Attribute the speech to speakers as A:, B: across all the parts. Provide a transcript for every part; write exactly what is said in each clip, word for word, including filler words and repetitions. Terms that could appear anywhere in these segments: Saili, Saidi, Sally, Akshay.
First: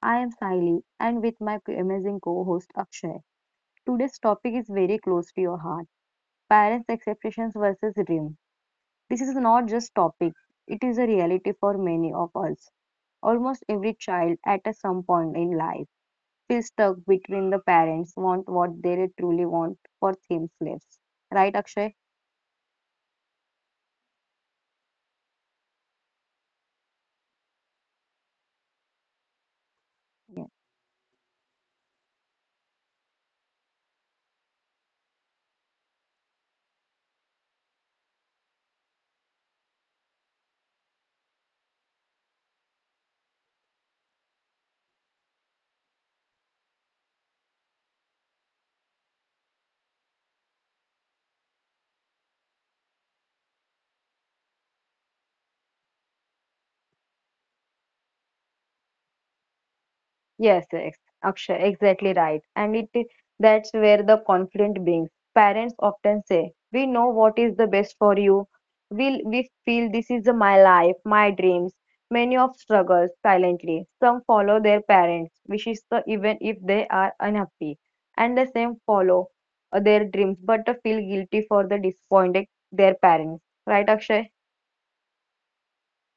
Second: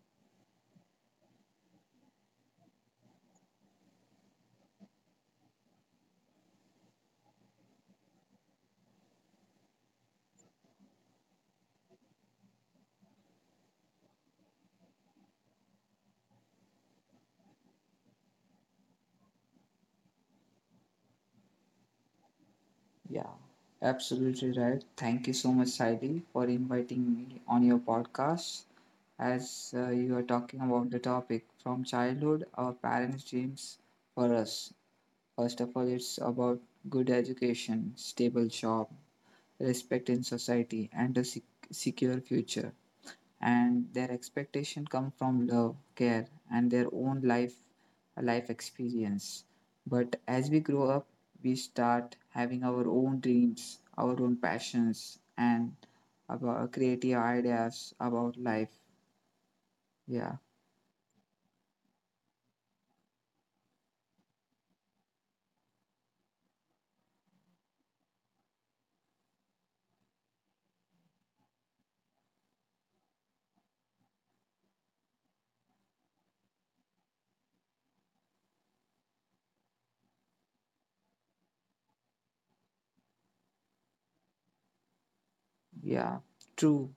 A: I am Saili and with my amazing co-host Akshay. Today's topic is very close to your heart. Parents' expectations versus dream. This is not just topic, it is a reality for many of us. Almost every child at a some point in life feels stuck between the parents want what they truly want for themselves. Right Akshay?
B: Yeah, absolutely right. Thank you so much, Saidi, for inviting me on your podcast. As uh, you are talking about the topic from childhood, our parents' dreams for us. First of all, it's about good education, stable job, respect in society, and a sec- secure future, and their expectation come from love, care, and their own life life experience. But as we grow up, we start having our own dreams, our own passions, and about creative ideas about life. Yeah,
A: Yes, yes, Akshay, exactly right. And it that's where the conflict brings. Parents often say, "We know what is the best for you. We we feel this is my life, my dreams." Many of struggles silently. Some follow their parents' wishes so even if they are unhappy, and the same follow uh, their dreams but uh, feel guilty for the disappointed their parents. Right, Akshay?
B: yeah, true.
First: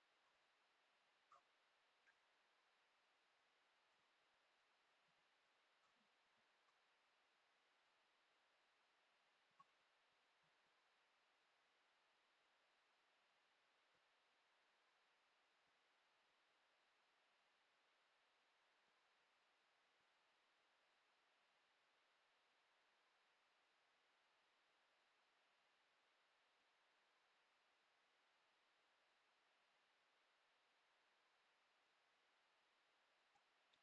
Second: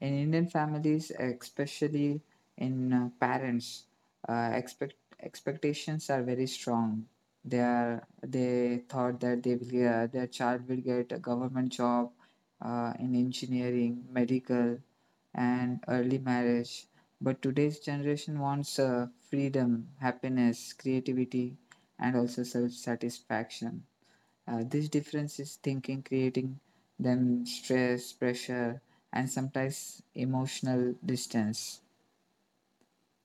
B: In Indian families, especially in uh, parents, uh, expect expectations are very strong. They are they thought that they will uh, their child will get a government job, uh, in engineering, medical, and early marriage. But today's generation wants uh, freedom, happiness, creativity, and also self satisfaction. Uh, this difference is thinking, creating them stress, pressure, and sometimes emotional distance.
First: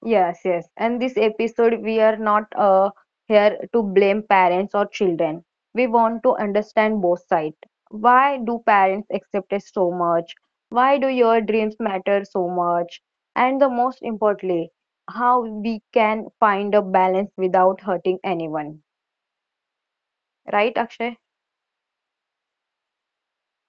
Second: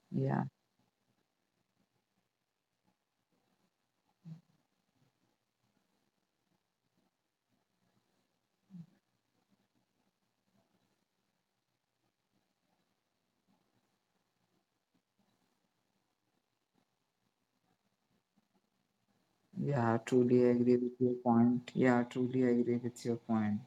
A: Yes,
B: Yeah,
A: yes. And this episode, we are not uh, here to blame parents or children. We want to understand both sides. Why do parents accept us so much? Why do your dreams matter so much? And the most importantly, how we can find a balance without hurting anyone.
B: yeah, truly
A: Right,
B: agree with your
A: Akshay?
B: point. Yeah, truly agree with your point.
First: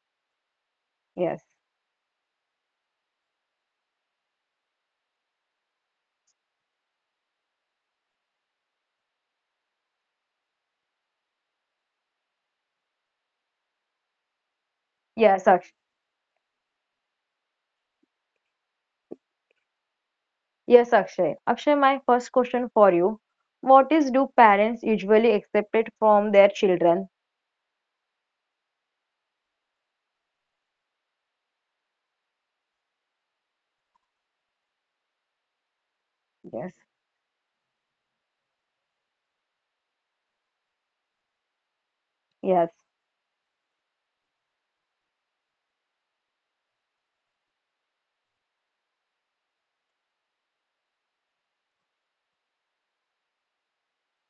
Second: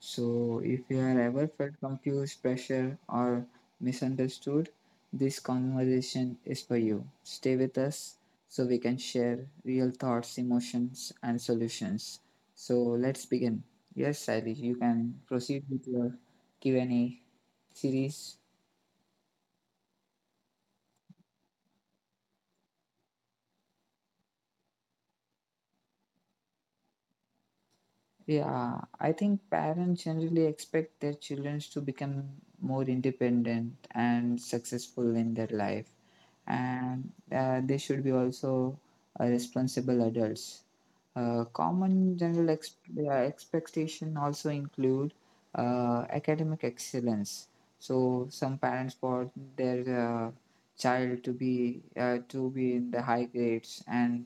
B: So, if you have
A: Yes.
B: ever felt confused, pressure, or misunderstood, this conversation is for you. Stay with us so we can share real thoughts, emotions, and solutions. So, let's begin. Yes, Sally, you can
A: Yes,
B: proceed
A: Akshay.
B: with your Q and A series.
A: Yes, Akshay. Akshay, my first question for you. What is do parents usually accept it from their children?
B: Yeah, I think parents generally expect their children to become more independent and successful in their life.
A: Yes.
B: and uh, they should be also uh, responsible adults. Uh, common general
A: Yes.
B: ex- uh, expectation also include uh, academic excellence. So some parents want their uh, child to be uh, to be in the high grades, and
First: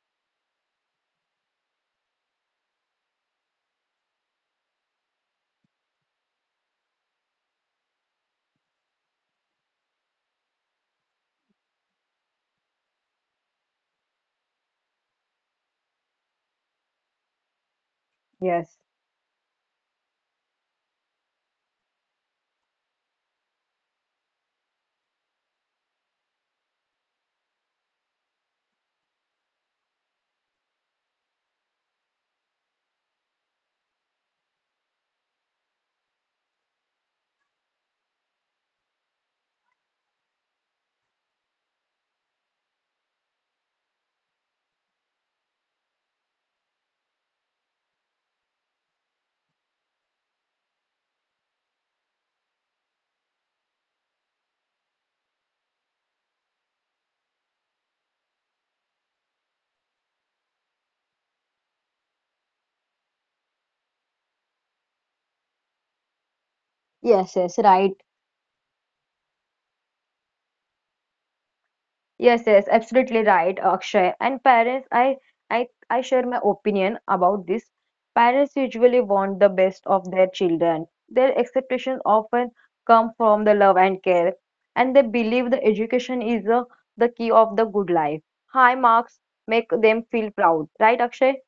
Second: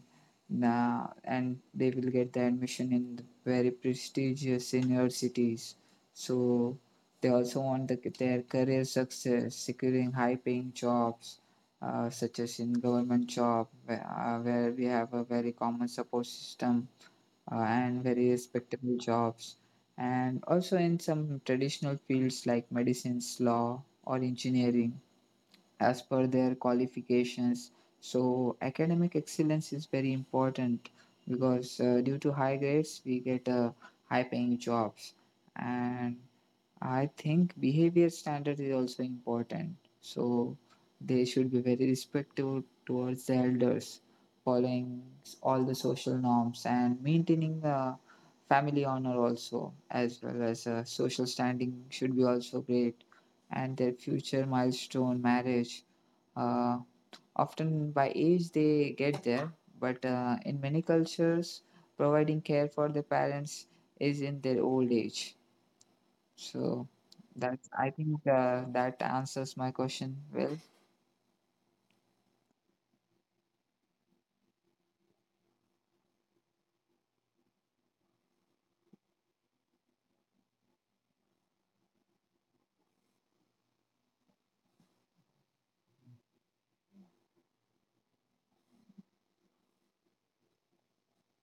B: uh, and they will get the admission in the very prestigious universities. So they also want the, their career success, securing high paying jobs, uh, such as in government job, where, uh, where we have a very common support system, uh, and very
A: Yes.
B: respectable jobs, and also in some traditional fields like medicines, law, or engineering, as per their qualifications. So academic excellence is very important because uh, due to high grades we get uh, high paying jobs. And I think behavior standard is also important. So they should be very respectful towards the elders, following all the social norms, and maintaining the family honor also, as well as uh, social standing should be also great. And their future milestone, marriage, uh, often by age they get there, but uh, in many cultures, providing care for the parents is in their old age. So
A: Yes, yes,
B: that, I
A: right.
B: think, uh, that answers my question well.
A: Yes, yes, absolutely right, Akshay. And parents, I, I, I share my opinion about this. Parents usually want the best of their children. Their expectations often come from the love and care, and they believe the education is uh, the key of the good life. High marks make them feel proud, right, Akshay?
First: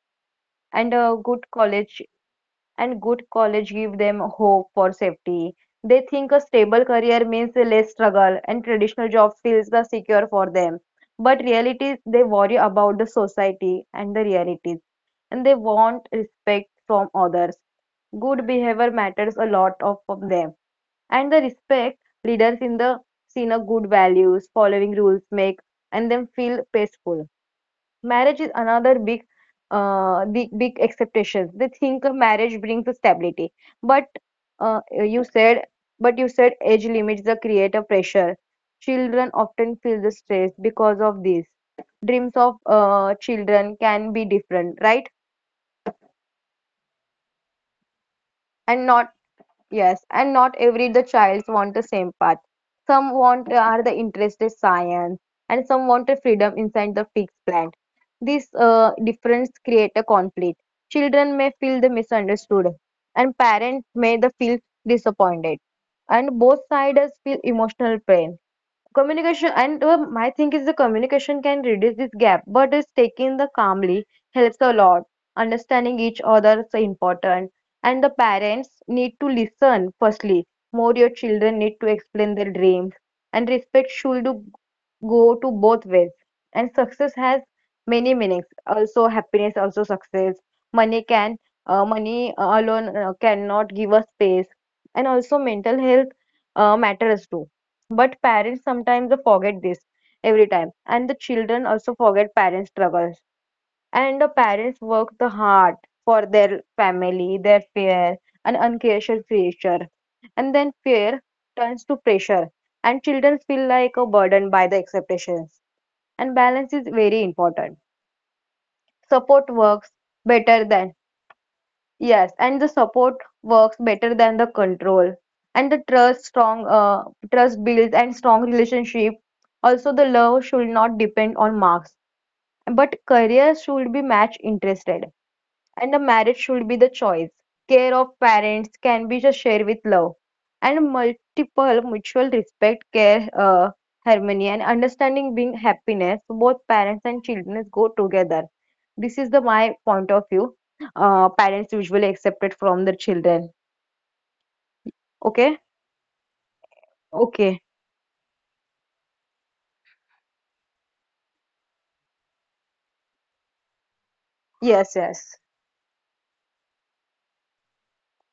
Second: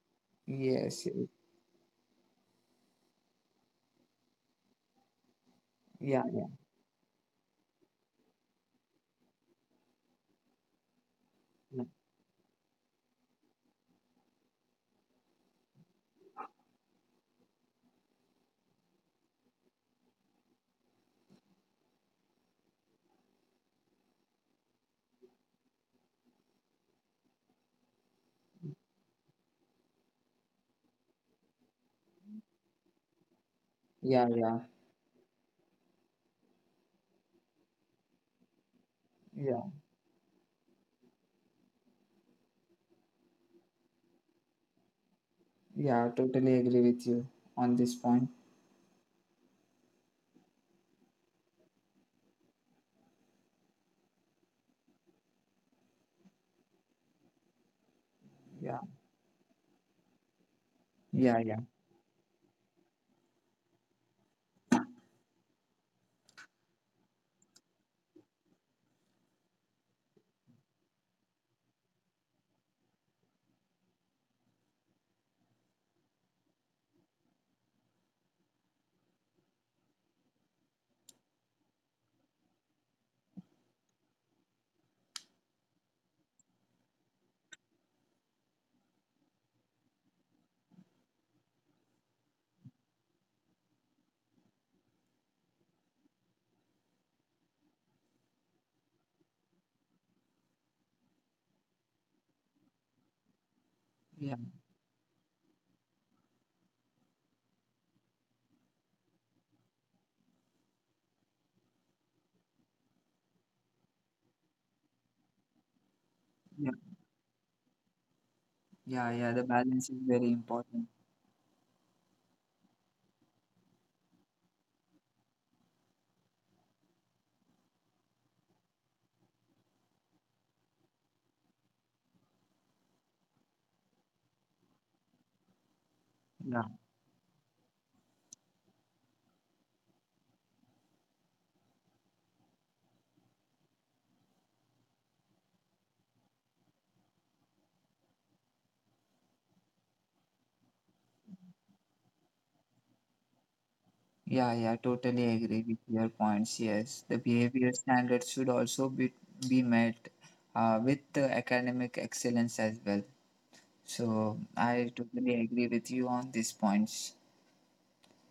A: And
B: Yes.
A: a
B: Y-
A: good college and good college give them hope for safety. They
B: yeah.
A: think a
B: Yeah.
A: stable career means less struggle and traditional job feels the secure for them. But reality, they worry about the society and the realities, and they want respect from others. Good behavior matters a lot of from them, and the respect leaders in the seen a good values, following rules make and them feel peaceful. Marriage is another big uh big big expectations. They think a marriage brings the stability, but
B: Yeah. Yeah. Yeah.
A: uh, you said, but you said age limits the creative pressure. Children
B: Yeah.
A: often feel the stress because of this. Dreams of uh, children can be different, right?
B: Yeah. Totally agree with you on this point.
A: And not. Yes, and not every the childs want the same path. Some want uh, are the interested science, and some want a freedom inside the fixed plan. This
B: Yeah.
A: uh, difference create a conflict.
B: Yeah.
A: Children may
B: Yeah.
A: feel the misunderstood, and parents may the feel disappointed, and both sides feel emotional pain. Communication and uh, my thing is the communication can reduce this gap, but it's taking the calmly helps a lot. Understanding each other is important, and the parents need to listen firstly. More your children need to explain their dreams, and respect should go to both ways. And success has many meanings. Also happiness, also success. Money can uh, Money alone uh, cannot give us space, and also mental health uh, matters too, but parents sometimes forget this every time, and the children also forget parents' struggles. And the
B: Yeah.
A: parents work the hard for their family, their fear, and uncautious pressure. And then fear turns to pressure, and children feel like a burden by the expectations. And balance
B: Yeah.
A: is very important.
B: Yeah. Yeah. The
A: Support
B: balance
A: works
B: is very
A: better
B: important.
A: than. Yes, and the support works better than the control. And the trust strong uh, trust builds and strong relationship. Also, the love should not depend on marks, but career should be match interested and a marriage
B: Yeah.
A: should be the choice. Care of parents can be just shared with love, and multiple mutual respect, care, uh, harmony, and understanding being happiness. Both parents and children go together. This is the my point of view. Uh, parents usually accept it from their children.
B: Yeah. Yeah. Totally
A: Okay,
B: agree with your points. Yes. The
A: okay,
B: behavior standards should also be be met uh, with the academic excellence as well. So
A: yes,
B: I
A: yes,
B: totally agree with you on these points.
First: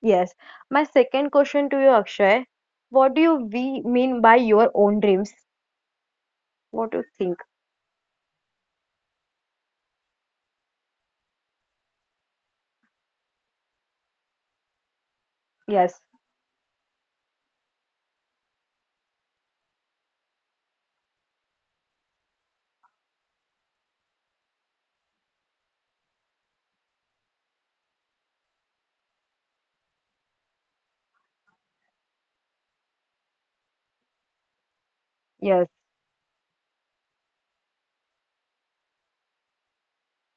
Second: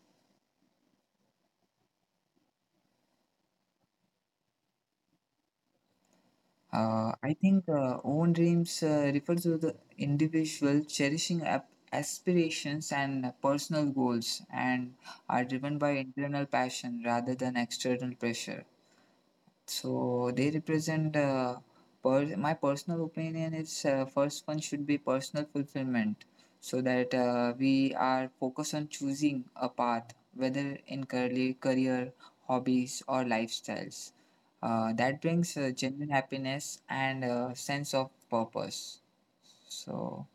A: yes. My second question to you, Akshay, what do you we mean by your own dreams? What do you
B: Uh, I
A: think?
B: think uh, own dreams uh, refers to the individual cherishing ap- aspirations and personal goals, and are driven by
A: Yes,
B: internal passion rather than external pressure. So they represent uh, per- my personal opinion is, uh, first one should be personal fulfillment, so that uh, we are focused on choosing a path, whether in career, career hobbies, or lifestyles, uh, that brings
A: yes,
B: uh, genuine happiness and uh sense of purpose. so,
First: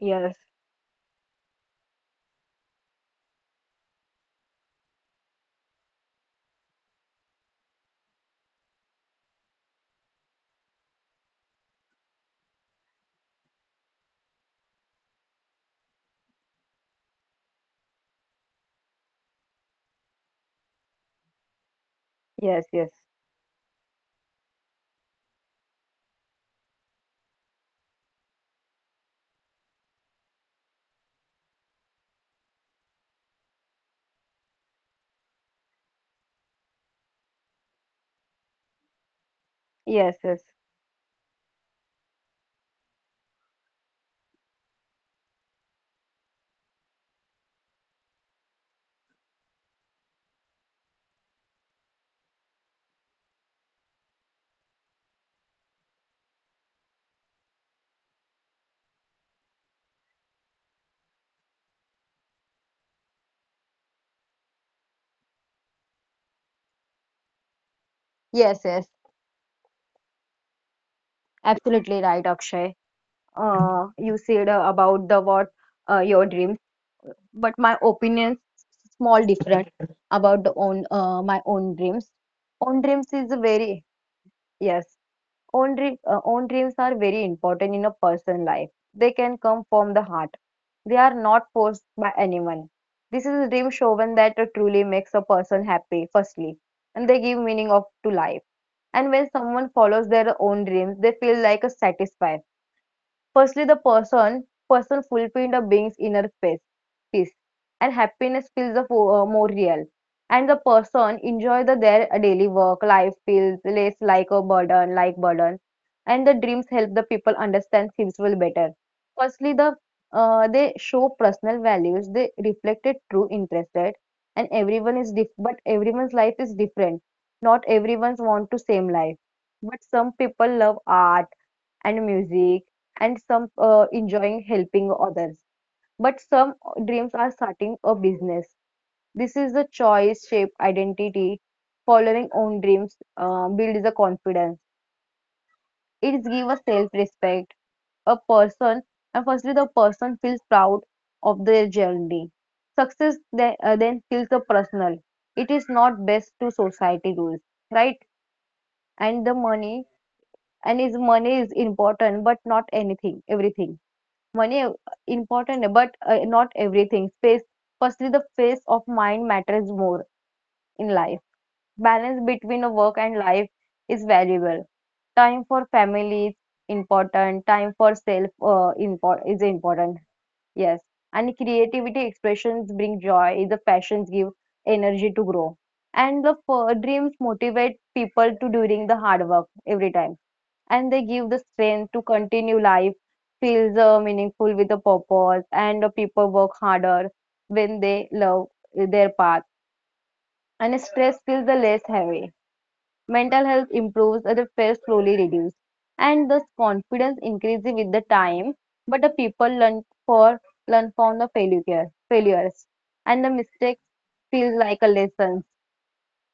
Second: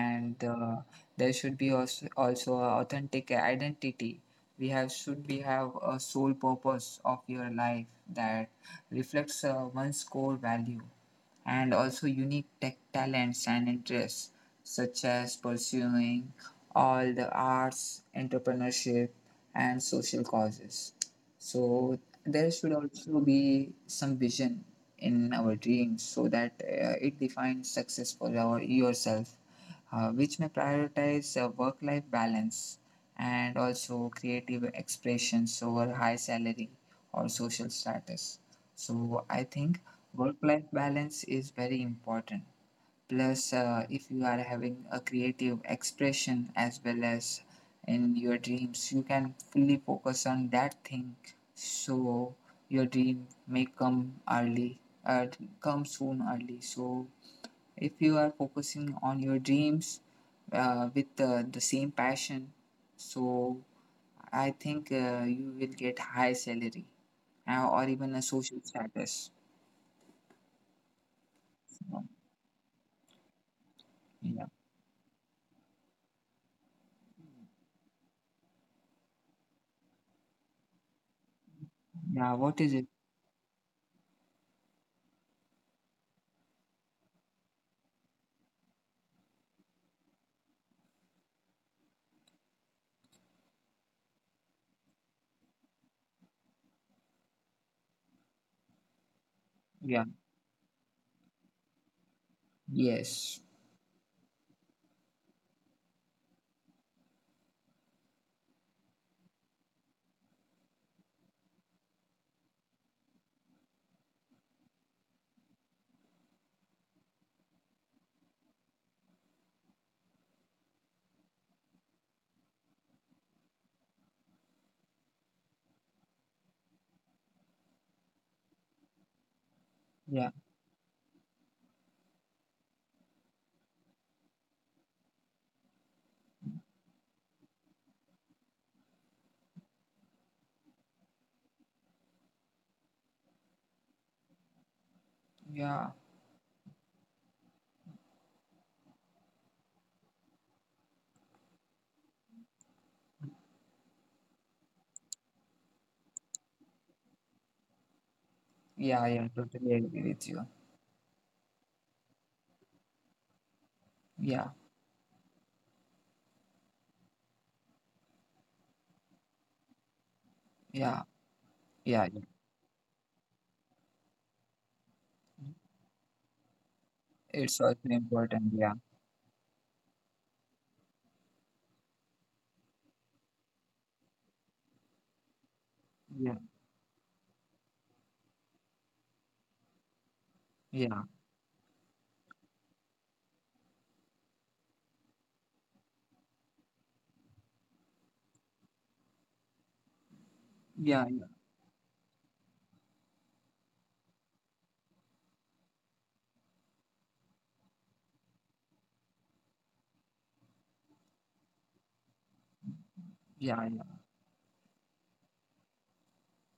A: yes,
B: uh, there should be also, also a authentic identity. We have should be have a sole purpose of your life that reflects uh, one's core value, and also unique tech talents and interests, such as pursuing all the arts, entrepreneurship, and social causes. So, there
A: yes,
B: should
A: yes.
B: also be some vision in our dreams so that uh, it defines success for our yourself, uh, which may prioritize uh, work life balance, and also creative expressions over high salary or social status. So, I think
A: Yes,
B: work
A: yes.
B: life balance is very important. Plus, uh, if you are having a creative expression as well as in your dreams, you can fully focus on that thing, so your dream may come early, uh, come soon early. So, if you are focusing on your dreams uh, with uh, the same passion, so I think uh, you will get high salary, uh, or even a social
A: Yes, yes,
B: status.
A: absolutely right, Akshay. Uh, you
B: Yeah.
A: said uh, about the what uh, your dreams, but my opinions small different about the own uh, my own dreams.
B: Yeah, what is
A: Own
B: it?
A: dreams is a very yes. Own dream uh, own dreams are very important in a person life. They can come from the heart. They are not forced by anyone. This is a dream shown that truly makes a person happy, firstly, and they give meaning of to life. And when someone
B: Yeah.
A: follows their own dreams, they feel like a satisfied.
B: Yes.
A: Firstly, the person person fulfilling the being's inner peace, peace and happiness feels the fo- uh, more real. And the person enjoy the their daily work life feels less like a burden, like burden. And the dreams help the people understand themselves better. Firstly, the uh, they show personal values. They reflected true interested, and everyone is diff- but everyone's life is different. Not everyone's want to same life, but some
B: Yeah.
A: people love art and music, and some uh, enjoying helping others, but some dreams are starting a business. This is the choice shape identity. Following own dreams uh, builds the confidence.
B: Yeah.
A: It gives a self respect a person, and firstly the person feels proud of their journey. Success then, uh, then feels a personal. It is not best to society rules, right?
B: Yeah. Yeah.
A: And the
B: Totally agree
A: money
B: with you.
A: and is money is important, but not anything everything.
B: Yeah.
A: Money uh, Important, but uh, not everything space. Firstly, the space of mind matters more
B: Yeah.
A: in life.
B: Yeah, yeah.
A: Balance between a work and life is valuable. Time for family is
B: It's
A: important.
B: also
A: Time for
B: important.
A: self
B: Yeah.
A: uh, import is important. Yes. And creativity expressions bring joy. The passions give energy to grow.
B: Yeah.
A: And the f- dreams motivate people to doing the hard work every time,
B: Yeah.
A: and they give the strength to continue life. Feels uh, meaningful with a purpose, and uh, people work harder when they love their path,
B: Yeah.
A: and stress feels the less heavy. Mental health improves and the stress slowly reduces, and thus confidence increases with the time. But the people learn for learn from the failure failures and
B: Yeah.
A: the
B: Yeah,
A: mistakes feel like a lessons.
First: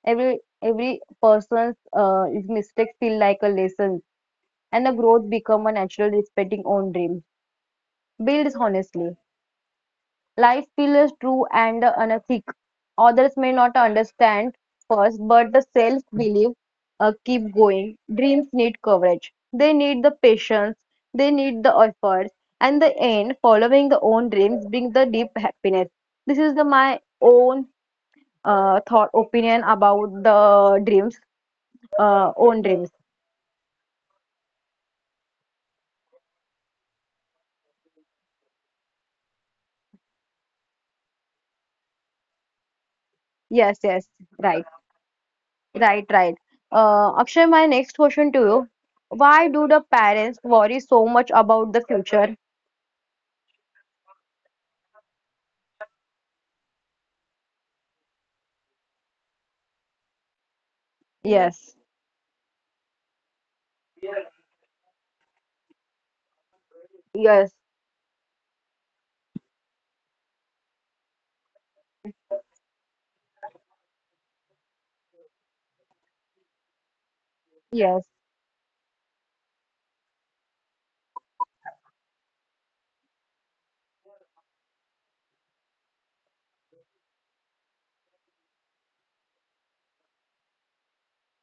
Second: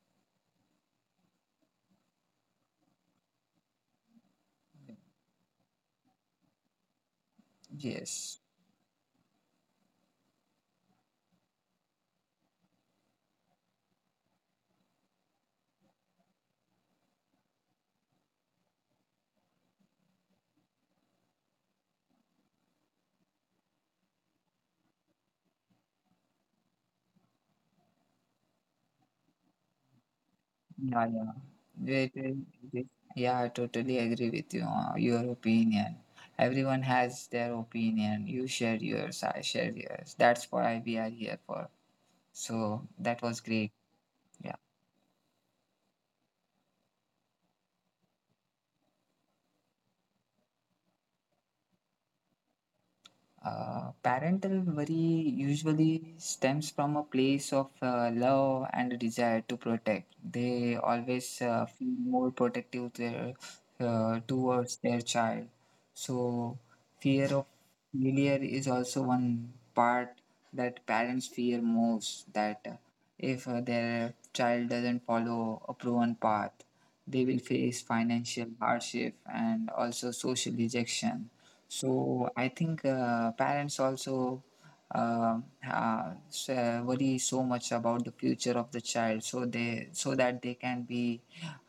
A: Every every person's uh, mistakes feel like a lesson, and the
B: yeah.
A: growth become a natural respecting own dreams.
B: Yes.
A: Builds honestly. Life feels true and unethic. Others may not understand first, but the self-belief uh, keep going. Dreams need coverage. They need the patience. They need the efforts. And the end, following the own dreams bring the deep happiness. This is the my own uh, thought opinion about the dreams,
B: Yeah, yeah. It,
A: uh,
B: it,
A: own dreams.
B: it- yeah, I totally agree with you, uh, your opinion. Everyone has their opinion. You share yours, I share yours. That's why we are here for. So that was
A: Yes,
B: great.
A: yes, right.
B: Yeah.
A: Right, right. Uh, Akshay, my next question to you. Why do the parents worry so much about the future?
B: Uh, parental worry usually stems from a place of uh, love and a desire to protect. They always uh,
A: Yes,
B: feel more protective their, uh, towards their child. So, fear of
A: yes,
B: failure is also one part, that parents fear most that uh, if uh, their child doesn't follow a proven path, they will face
A: yes,
B: financial hardship and also social rejection. So I think uh, parents also, uh, uh, s- uh, worry so much about the future of the child, so they so that they can be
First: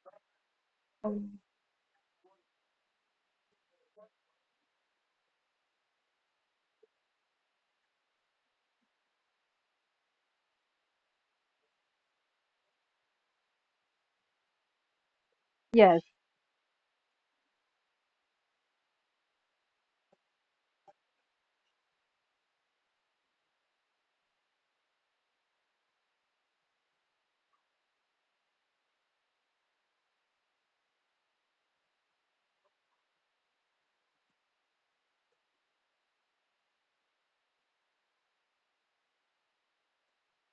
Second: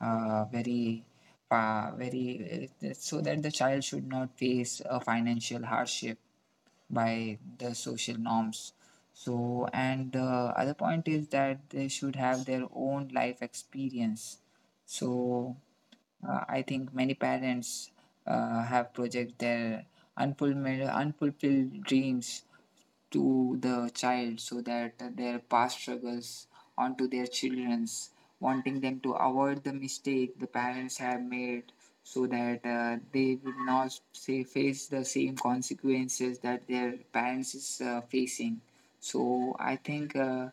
B: uh, very
A: um,
B: uh, very uh, so that the child should not face a financial hardship by the social norms. So, and the other point is that they should have their own life experience. So,
A: yes,
B: uh, I think many parents uh, have project their unfulfilled, unfulfilled dreams to the child, so that their past struggles onto their children's, wanting them to avoid the mistake the parents have made, so that uh, they would not say face the same consequences that their parents is uh, facing. So I think uh,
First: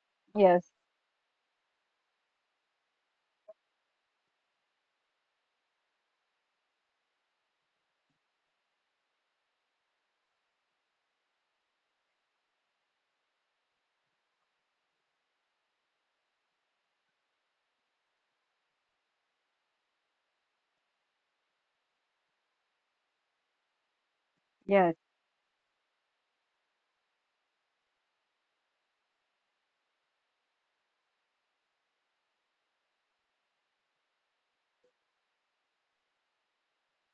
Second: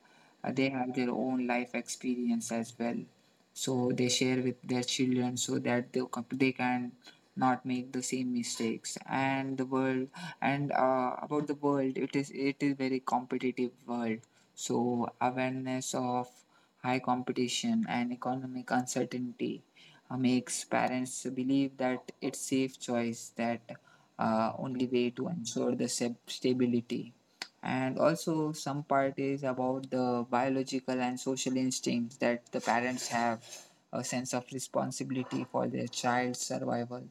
B: uh,
A: yes,
B: they have their own life experience as well, so they share with their children so that they, they can not make the same mistakes. And the world, and uh, about the world, it is it is very competitive world. So awareness of high competition and economic uncertainty uh, makes parents believe that it's safe choice, that uh, only
A: yes,
B: way to ensure the sab- stability. And also some part is about the biological and social instincts, that the parents have a sense of responsibility for their child's survival,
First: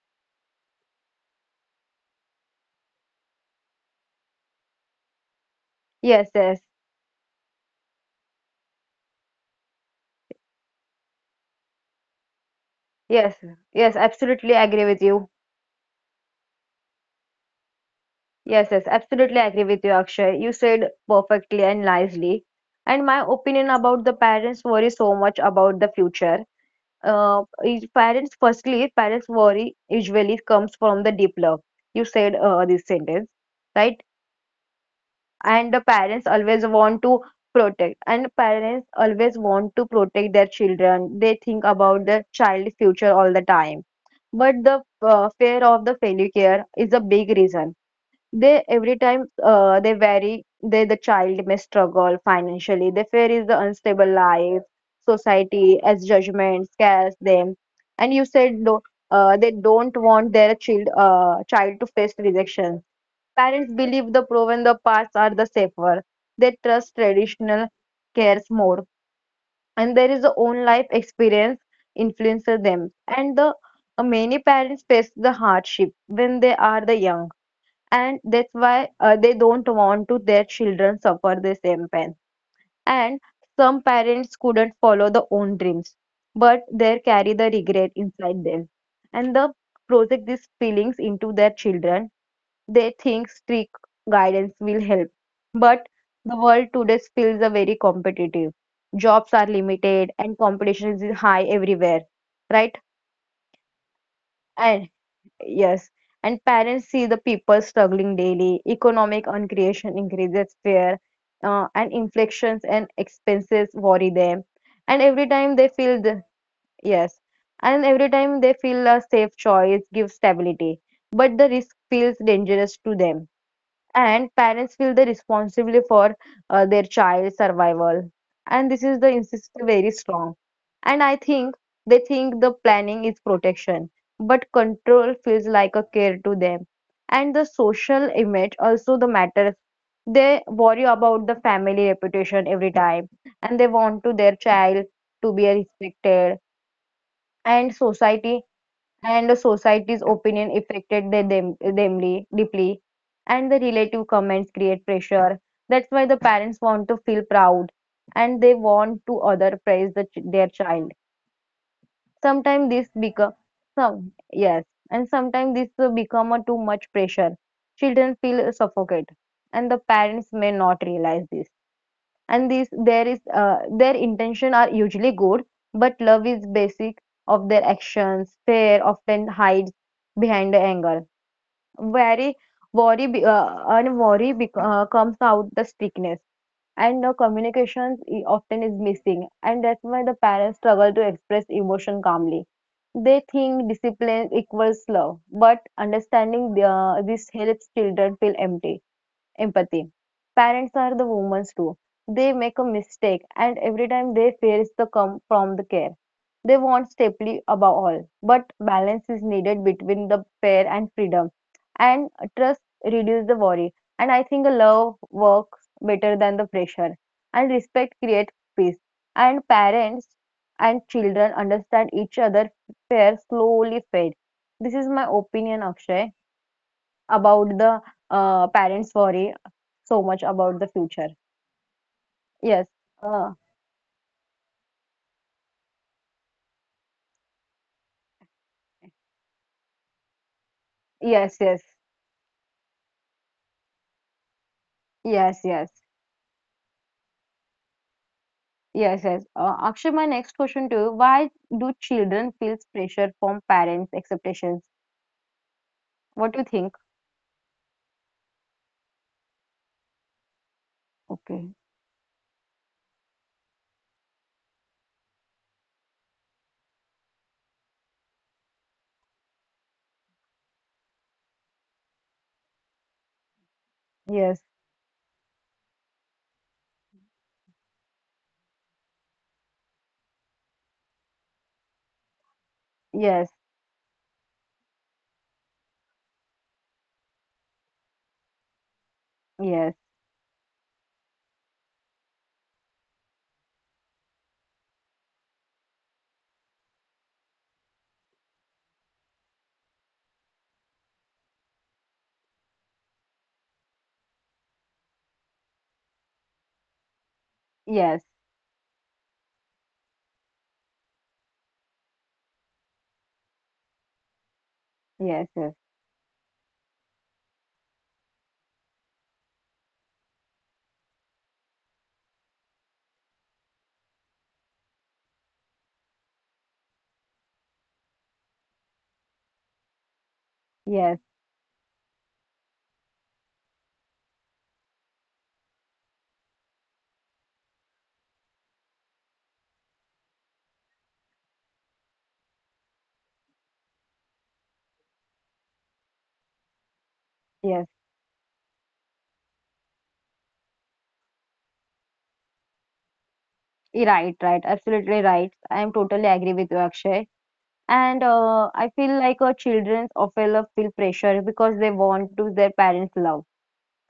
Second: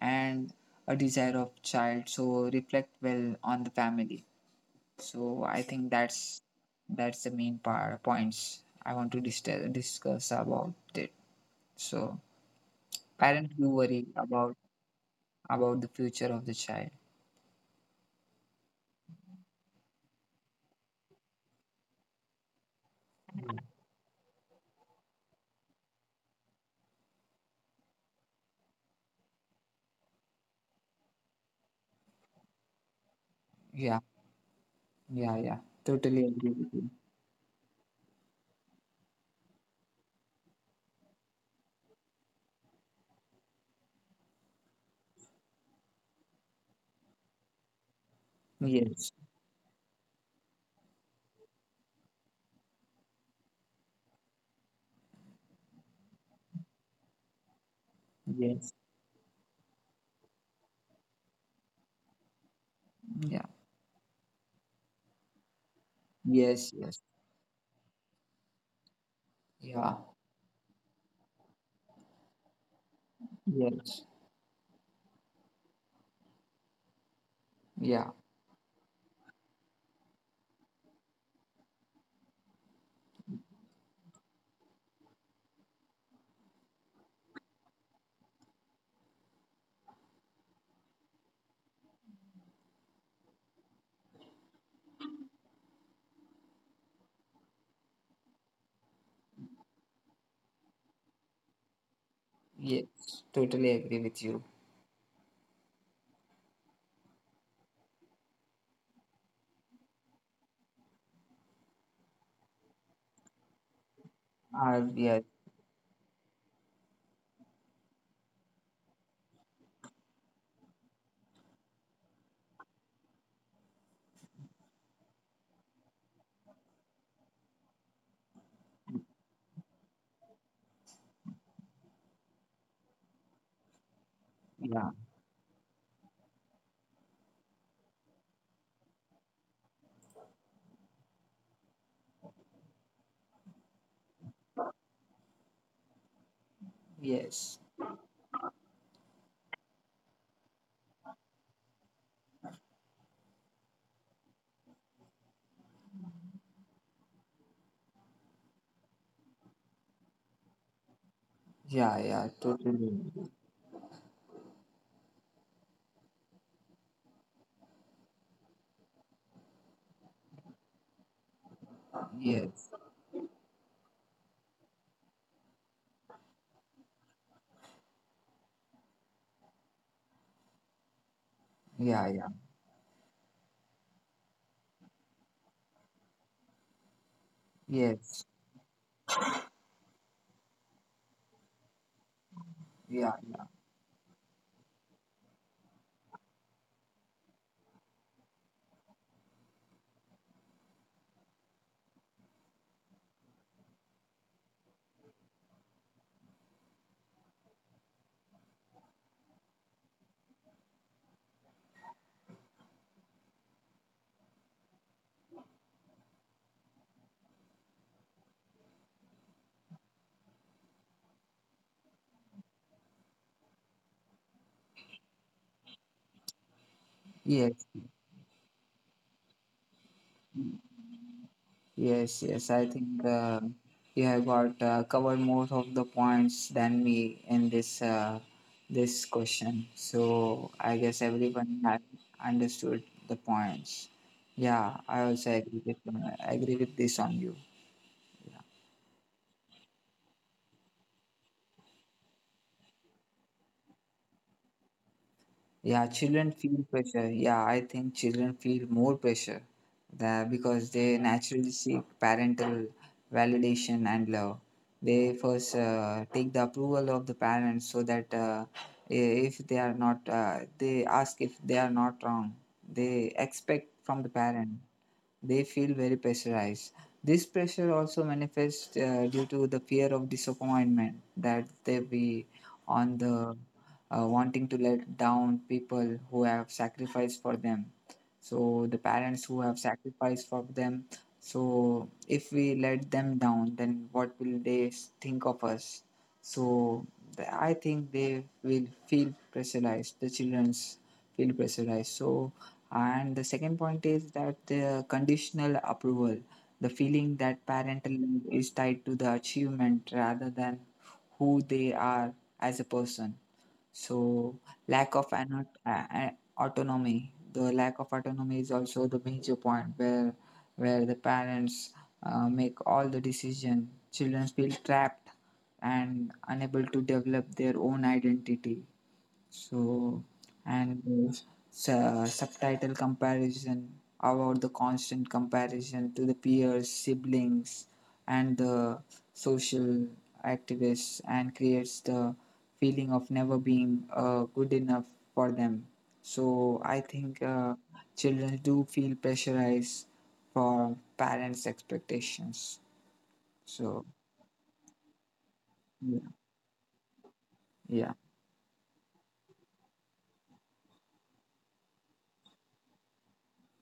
B: and a desire of child so reflect well on the family. So I think
A: yes,
B: that's
A: yes,
B: that's the main part points I want to dis- discuss about it. So
A: yes,
B: parents do
A: yes,
B: worry
A: absolutely
B: about
A: agree with you.
B: about the future of the child.
A: Yes, yes, absolutely agree with you, Akshay. You said perfectly and nicely. And my opinion about the parents worry so much about the future. Uh, is- parents, firstly, parents worry usually comes from the deep love. You said uh, this sentence,
B: Yeah.
A: right?
B: Yeah. Yeah,
A: And the
B: totally agree
A: parents
B: with you.
A: always want to protect, and parents always want to protect their children. They think about their child's future all the time, but the uh, fear of the failure is a big reason. They every
B: Yes.
A: time uh, they vary, they the child may struggle financially. They fear is the unstable life. Society as judgment scares them, and you said
B: Yes.
A: no, uh, they don't want their child uh, child to face rejection.
B: Yeah.
A: Parents believe the proven the paths are the safer. They
B: Yes.
A: trust
B: Yes.
A: traditional cares more, and
B: Yeah.
A: there is a own life experience influences them. And the uh,
B: Yes.
A: many parents face the hardship when they are the young,
B: Yeah.
A: and that's why uh, they don't want to their children suffer the same pain. And some parents couldn't follow the own dreams, but they carry the regret inside them, and the project these feelings into their children. They think strict guidance will help. But the world today feels a very competitive. Jobs are limited and competition is high everywhere, right?
B: Yes, totally agree with you.
A: And yes, and parents see the people struggling daily. Economic uncreation increases fear, uh, and inflections and expenses worry them.
B: Uh,
A: And every
B: yes.
A: time they feel the— yes, and every time they feel a safe choice gives stability, but the risk feels dangerous to them, and parents feel the responsibility for uh, their child's survival, and this is the insist very strong, and I think they think the planning is protection, but
B: Yeah.
A: control feels like a care to them. And the social image also the matters. They worry about the family reputation every time, and they want to their child to be respected,
B: Yes.
A: and society— and society's opinion affected they them themly deeply, and the relative comments create pressure. That's why the parents want to feel proud, and they want to other praise the, ch- their child.
B: Yeah. Yeah,
A: Sometimes
B: totally
A: this become
B: agree.
A: some— yes, and sometimes this will become a too much pressure. Children feel suffocated, and the parents may not realize this, and these
B: Yes.
A: there is uh, their intention are usually good, but love is basic of their actions. Fear often hides behind the anger.
B: Yeah. Yeah.
A: Very worry be- uh, and worry bec- uh, comes out the strictness, and the communications i-
B: Yes.
A: often is missing, and that's why the parents struggle to express emotion calmly.
B: Yeah.
A: They
B: Yeah.
A: think discipline equals love, but understanding the, this helps children feel empty. Empathy. Parents are the women too. They make a mistake, and every time they fears the come from the care. They want safely above all, but balance is needed between the fair and freedom, and trust reduce the worry. And I think love works better than the pressure, and respect creates peace. And parents and children understand each other. Fear slowly fade. This is my opinion, Akshay, about
B: Yes.
A: the uh, parents worry so much about the future.
B: Yes. Yes. I
A: Yes.
B: think
A: Uh,
B: uh, you have got uh, covered most of the points than me in this uh, this question. So I guess
A: yes,
B: everyone
A: yes,
B: has understood the points. Yeah, I also
A: yes,
B: agree
A: yes,
B: with uh, agree with this on you.
A: yes, yes. Uh, Akshay, my next question to you: why do children feel pressure from parents' expectations?
B: Yeah,
A: What
B: children
A: do you
B: feel
A: think?
B: pressure. Yeah, I think children feel more pressure, that because they
A: Okay.
B: naturally seek parental validation and love. They first uh, take the approval of the parents, so that uh, if they are not, uh, they ask if they are not wrong. They expect from the
A: Yes,
B: parent, they feel very pressurized. This pressure also manifests uh, due to the fear of disappointment, that they be on
A: yes,
B: the, uh, wanting to let down people who have sacrificed for them. So the parents who have
A: yes,
B: sacrificed for them. So if we let them down, then what will they s- think of us? So th- I think they will feel pressurized. The childrens feel pressurized. So, and the second point is that the conditional approval, the feeling that
A: yes,
B: parental love is tied to the achievement rather than who they are as a person. So, lack
A: yes,
B: of
A: yes,
B: an, uh, autonomy, the lack of autonomy is also the major point, where where the parents uh, make all the decision. Children feel trapped and unable to develop their own identity. so,
A: yes,
B: and uh, su- subtitle comparison about the constant comparison to the peers, siblings, and the social activists, and creates the feeling of never being uh, good enough for them. So, I think
A: yes.
B: uh, children do feel pressurized from parents' expectations.
A: Y-
B: So,
A: right, right. Absolutely right. I am totally
B: yeah,
A: agree with you, Akshay. And
B: yeah,
A: uh, I feel like uh, children often feel pressure because they want to their parents' love,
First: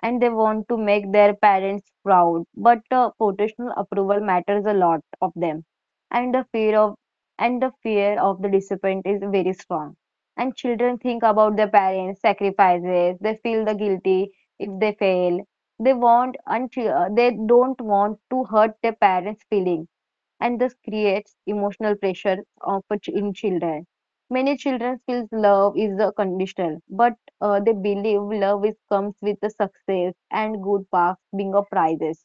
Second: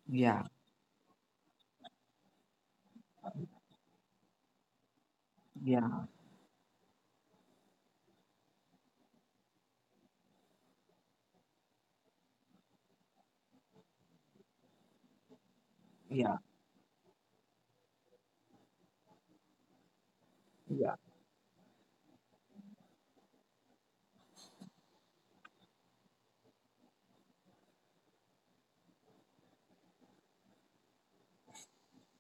A: and they
B: yeah,
A: want to make their parents proud. But uh, professional approval matters a lot of them,
B: yeah,
A: and the fear of— and the fear of the disappointment is very strong. And children think about their parents' sacrifices. They feel the guilty if they fail. They want
B: yeah,
A: and chi- uh, they don't want to hurt their parents' feelings, and this
B: yeah,
A: creates emotional pressure of a ch- in children. Many children feel love is uh, conditional, but uh, they believe love is comes with the success and good paths being a prizes,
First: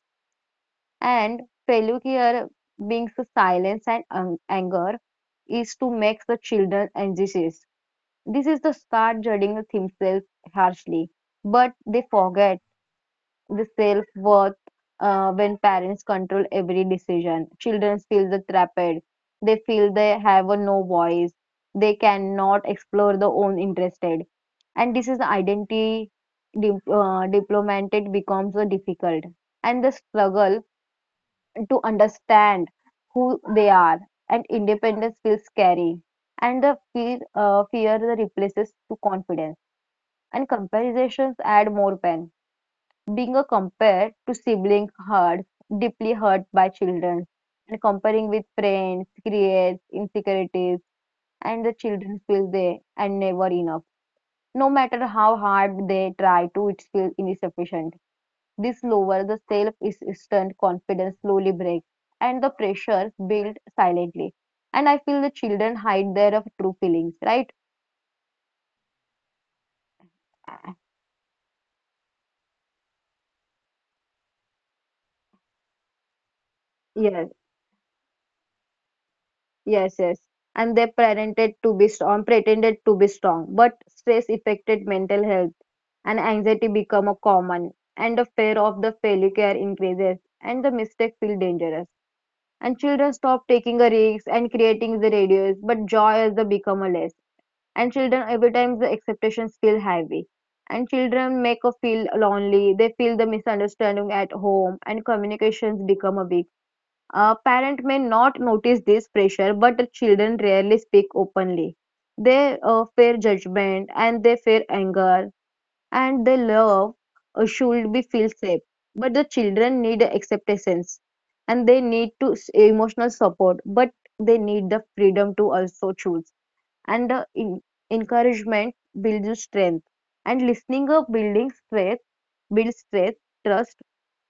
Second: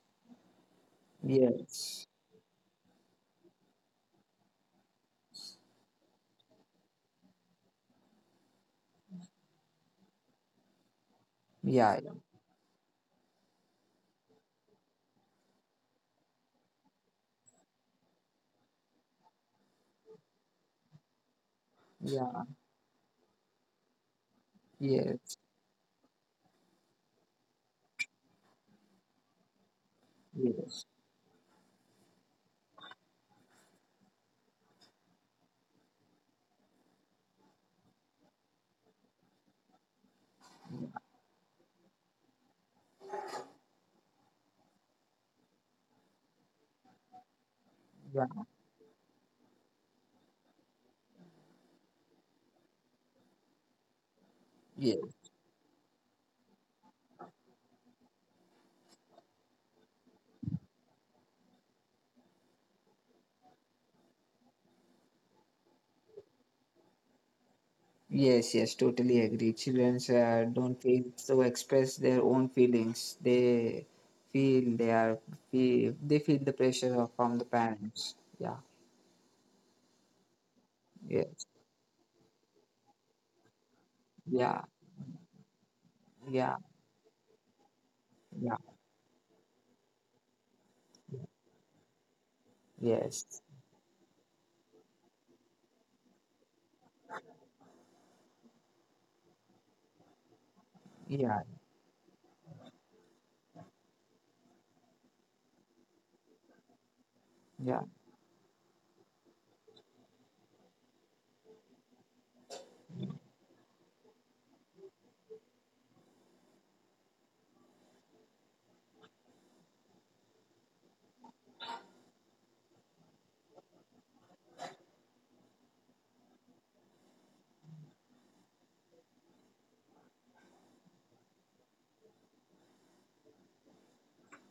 A: and failure
B: yes,
A: here being the silence and ang- anger is to make the children anxious. This is the start judging themselves harshly, but
B: yeah,
A: they forget the self-worth uh, when parents control every decision. Children feel the trapped. They feel they have a no voice. They
B: yeah.
A: cannot explore their own interested. And this is the
B: Yes,
A: identity dip- uh, diplomatic becomes so difficult. And the struggle
B: yes,
A: to understand who they are, and independence feels scary. And the fear, uh, fear replaces to confidence. And comparisons add more pain. Being a compared to sibling hurt, deeply hurt by children, and comparing with
B: yeah,
A: friends creates insecurities, and the children feel they are never enough. No matter
B: yes,
A: how hard they try to, it feels insufficient. This lowers the self-esteem, confidence slowly breaks, and the pressure builds silently. And I feel the children hide their true feelings, right?
B: yes, yes, totally agree. Children uh, don't feel so express their own feelings. They feel they are feel they feel the pressure of from the
A: Yes.
B: parents. Yeah,
A: Yes, yes. And they
B: yes,
A: pretended to be strong, pretended to be strong, but stress
B: yeah,
A: affected mental health and
B: yeah,
A: anxiety become a common, and the
B: yeah,
A: fear of the failure increases and the mistake feel dangerous. And children
B: yes,
A: stop taking a risk and creating the radius, but joy has the become a less. And children every time the expectations feel heavy. And
B: yeah,
A: children make a feel lonely, they feel the misunderstanding at home, and communications become a weak. A
B: yeah,
A: parent may not notice this pressure, but the children rarely speak openly. They uh, fear judgment and they fear anger, and they love uh, should be feel safe. But the children need acceptance, and they need to s- emotional support, but they need the freedom to also choose. And the in- encouragement builds strength, and listening up building strength builds strength, trust.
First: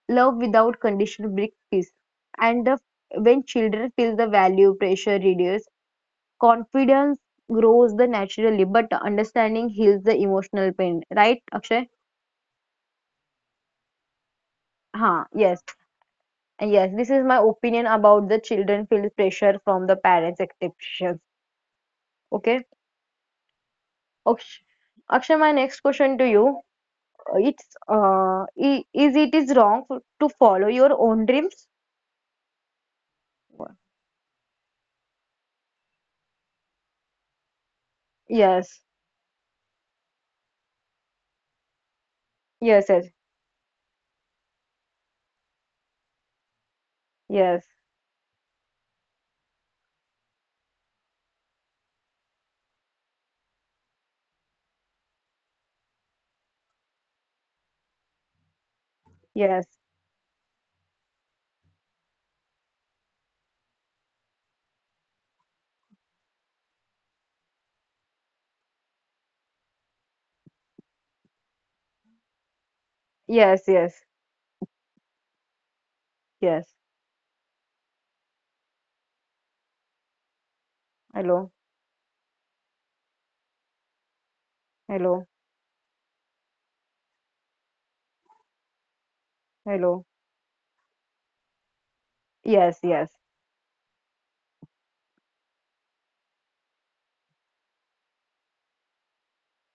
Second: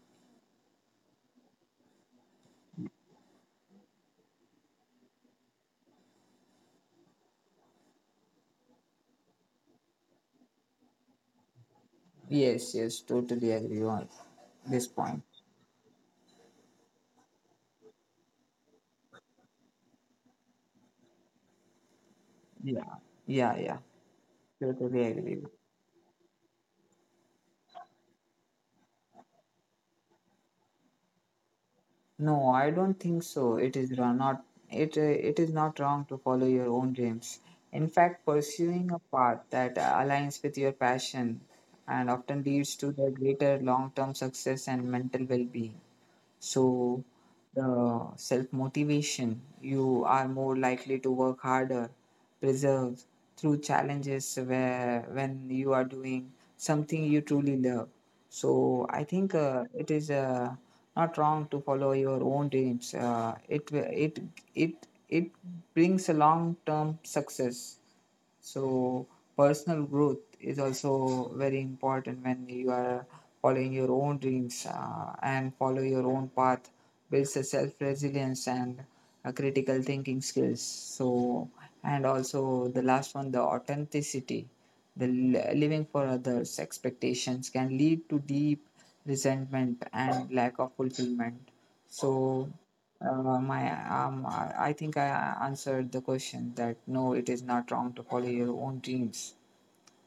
A: Love Without Condition brings peace. And the, when children feel the value, pressure reduces, confidence grows the naturally, but understanding heals the emotional pain. Right, Akshay?
B: yes, yes, totally agree on this
A: Huh,
B: point.
A: yes. And yes, this is my opinion about the children feel pressure from the parents' expectations. Okay.
B: Yeah, yeah, yeah,
A: Aksh—
B: totally
A: Akshay, my
B: agree.
A: next question to you. uh, It's uh, i- is it is wrong f- to follow your own dreams?
B: No, I don't think so. It is ra- not it uh, it is not wrong to follow your own dreams. In fact,
A: Yes,
B: pursuing a path that aligns with your passion and often leads
A: yes,
B: to
A: yes,
B: the greater long-term success and mental well-being. So,
A: yes,
B: the self motivation, you are more likely to work harder, preserve through challenges where when you are doing something you truly love. So, I think uh,
A: yes,
B: it is uh, not wrong to follow your own dreams. Uh, it, it, it, it brings a long term success. So personal growth is also very important when you are following
A: yes,
B: your own
A: yes.
B: dreams uh, and follow your own path.
A: Yes.
B: Builds a self resilience and uh, critical thinking skills. So
A: Hello.
B: and also the last one, the authenticity. The
A: Hello.
B: li- living for others' expectations can lead to deep resentment and
A: Hello.
B: lack of fulfillment. So
A: Yes. Yes.
B: uh, my um, I I think I answered the question that no, it is not wrong to follow your own dreams.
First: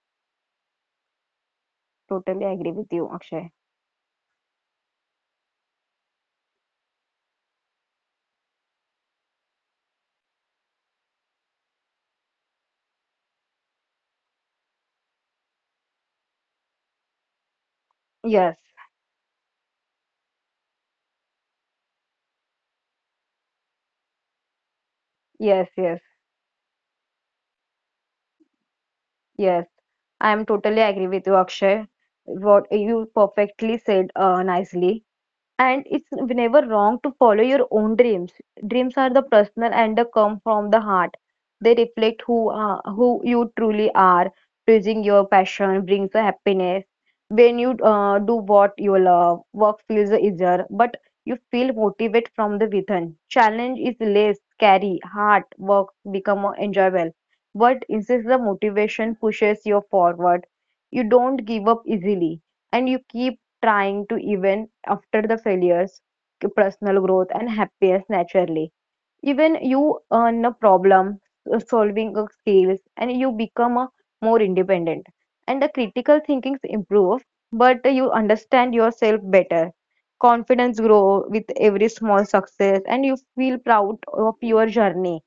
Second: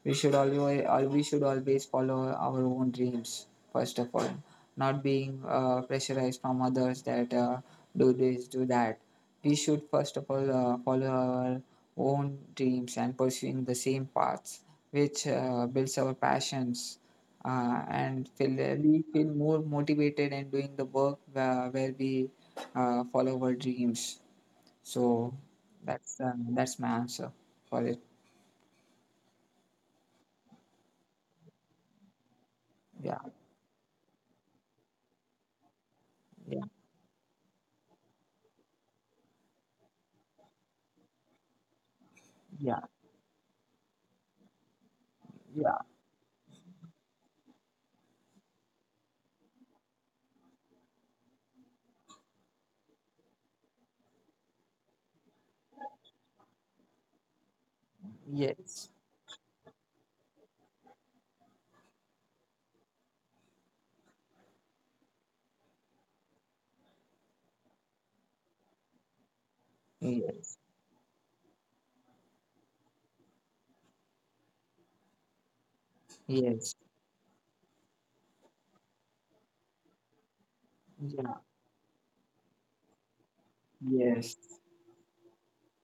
B: We should always, all we should always follow
A: Totally
B: our
A: agree
B: own
A: with you,
B: dreams
A: Akshay.
B: first of all, not being uh, pressurized from others that uh, do this, do that. We should first of all uh, follow our own dreams and pursuing the same paths, which uh, builds our passions uh, and feel
A: Yes.
B: uh, we feel more motivated in doing the work where, where we uh, follow our dreams. So
A: Yes. Yes.
B: that's um, that's my answer for it.
A: Yes. I am totally agree with you, Akshay.
B: Yeah,
A: What you perfectly said uh, nicely. And
B: yeah,
A: it's never wrong to follow your own dreams. Dreams are the personal, and they come from the heart. They reflect
B: yeah,
A: who are, who you truly are. Choosing your
B: yeah.
A: passion brings the happiness. When you uh, do what you love, work feels easier, but you feel motivated from the within. Challenge is less scary, hard work become more enjoyable. What instead
B: Yes,
A: the motivation pushes you forward. You don't give up easily, and you keep trying to even after the failures. Personal growth and happiness naturally, even
B: yes,
A: you earn a problem uh, solving of skills, and you become a more independent, and the
B: yes,
A: critical thinkings improve, but you understand yourself better.
B: yeah,
A: Confidence grow with every small success, and you feel
B: yes,
A: proud of your journey,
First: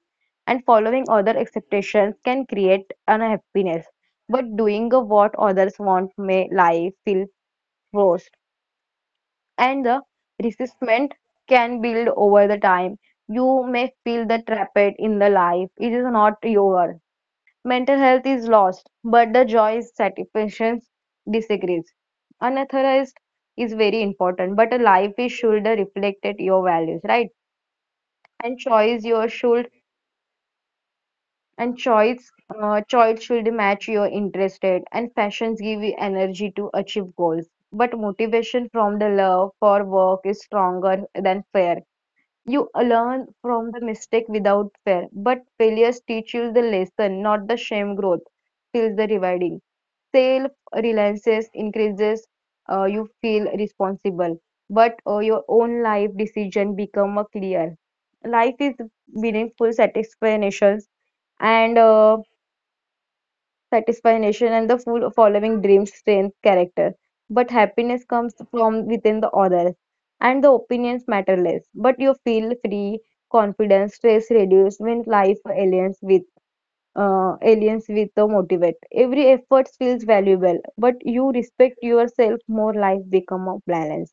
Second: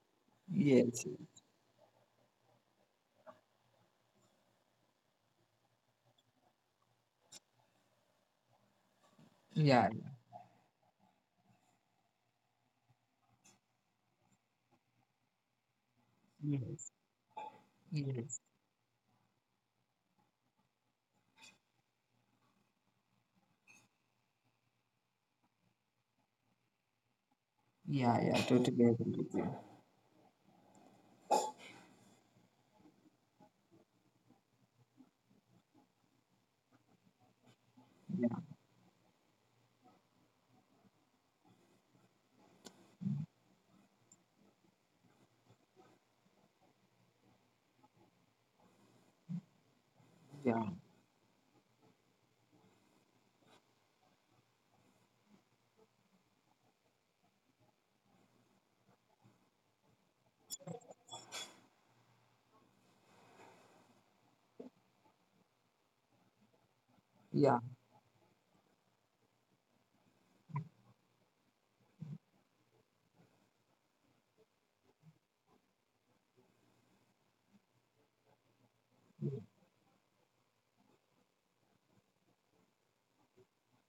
A: and following
B: yes,
A: other expectations can create unhappiness, but doing what others want may life feel forced, and
B: yeah,
A: the
B: yeah,
A: resistment can build over the time. You may feel the trapped in the life. It is not
B: yes,
A: yours. Mental health
B: yes,
A: is lost, but the joy is satisfaction disagrees. Unauthorized is very important, but a life is should reflect your values, right?
B: yeah, yeah,
A: And
B: totally agree
A: choice your
B: with you.
A: should— and choice uh, choice should match your interested, and passions give you energy to achieve goals. But
B: Yeah,
A: motivation from the love for work is stronger than fear. You learn from the mistake without fear, but failures teach you the lesson, not the shame. Growth feels the rewarding. Self
B: yeah,
A: reliance increases, uh, you feel responsible, but uh, your own life decision become a clear. Life is meaningful satisfactions, and uh, satisfaction and the full following dreams strength character. But
B: yeah,
A: happiness comes from within the others, and the opinions matter less. But you feel free, confidence, stress reduced when life aliens with uh, aliens with the motivate. Every effort feels valuable, but you respect yourself more. Life become a balance.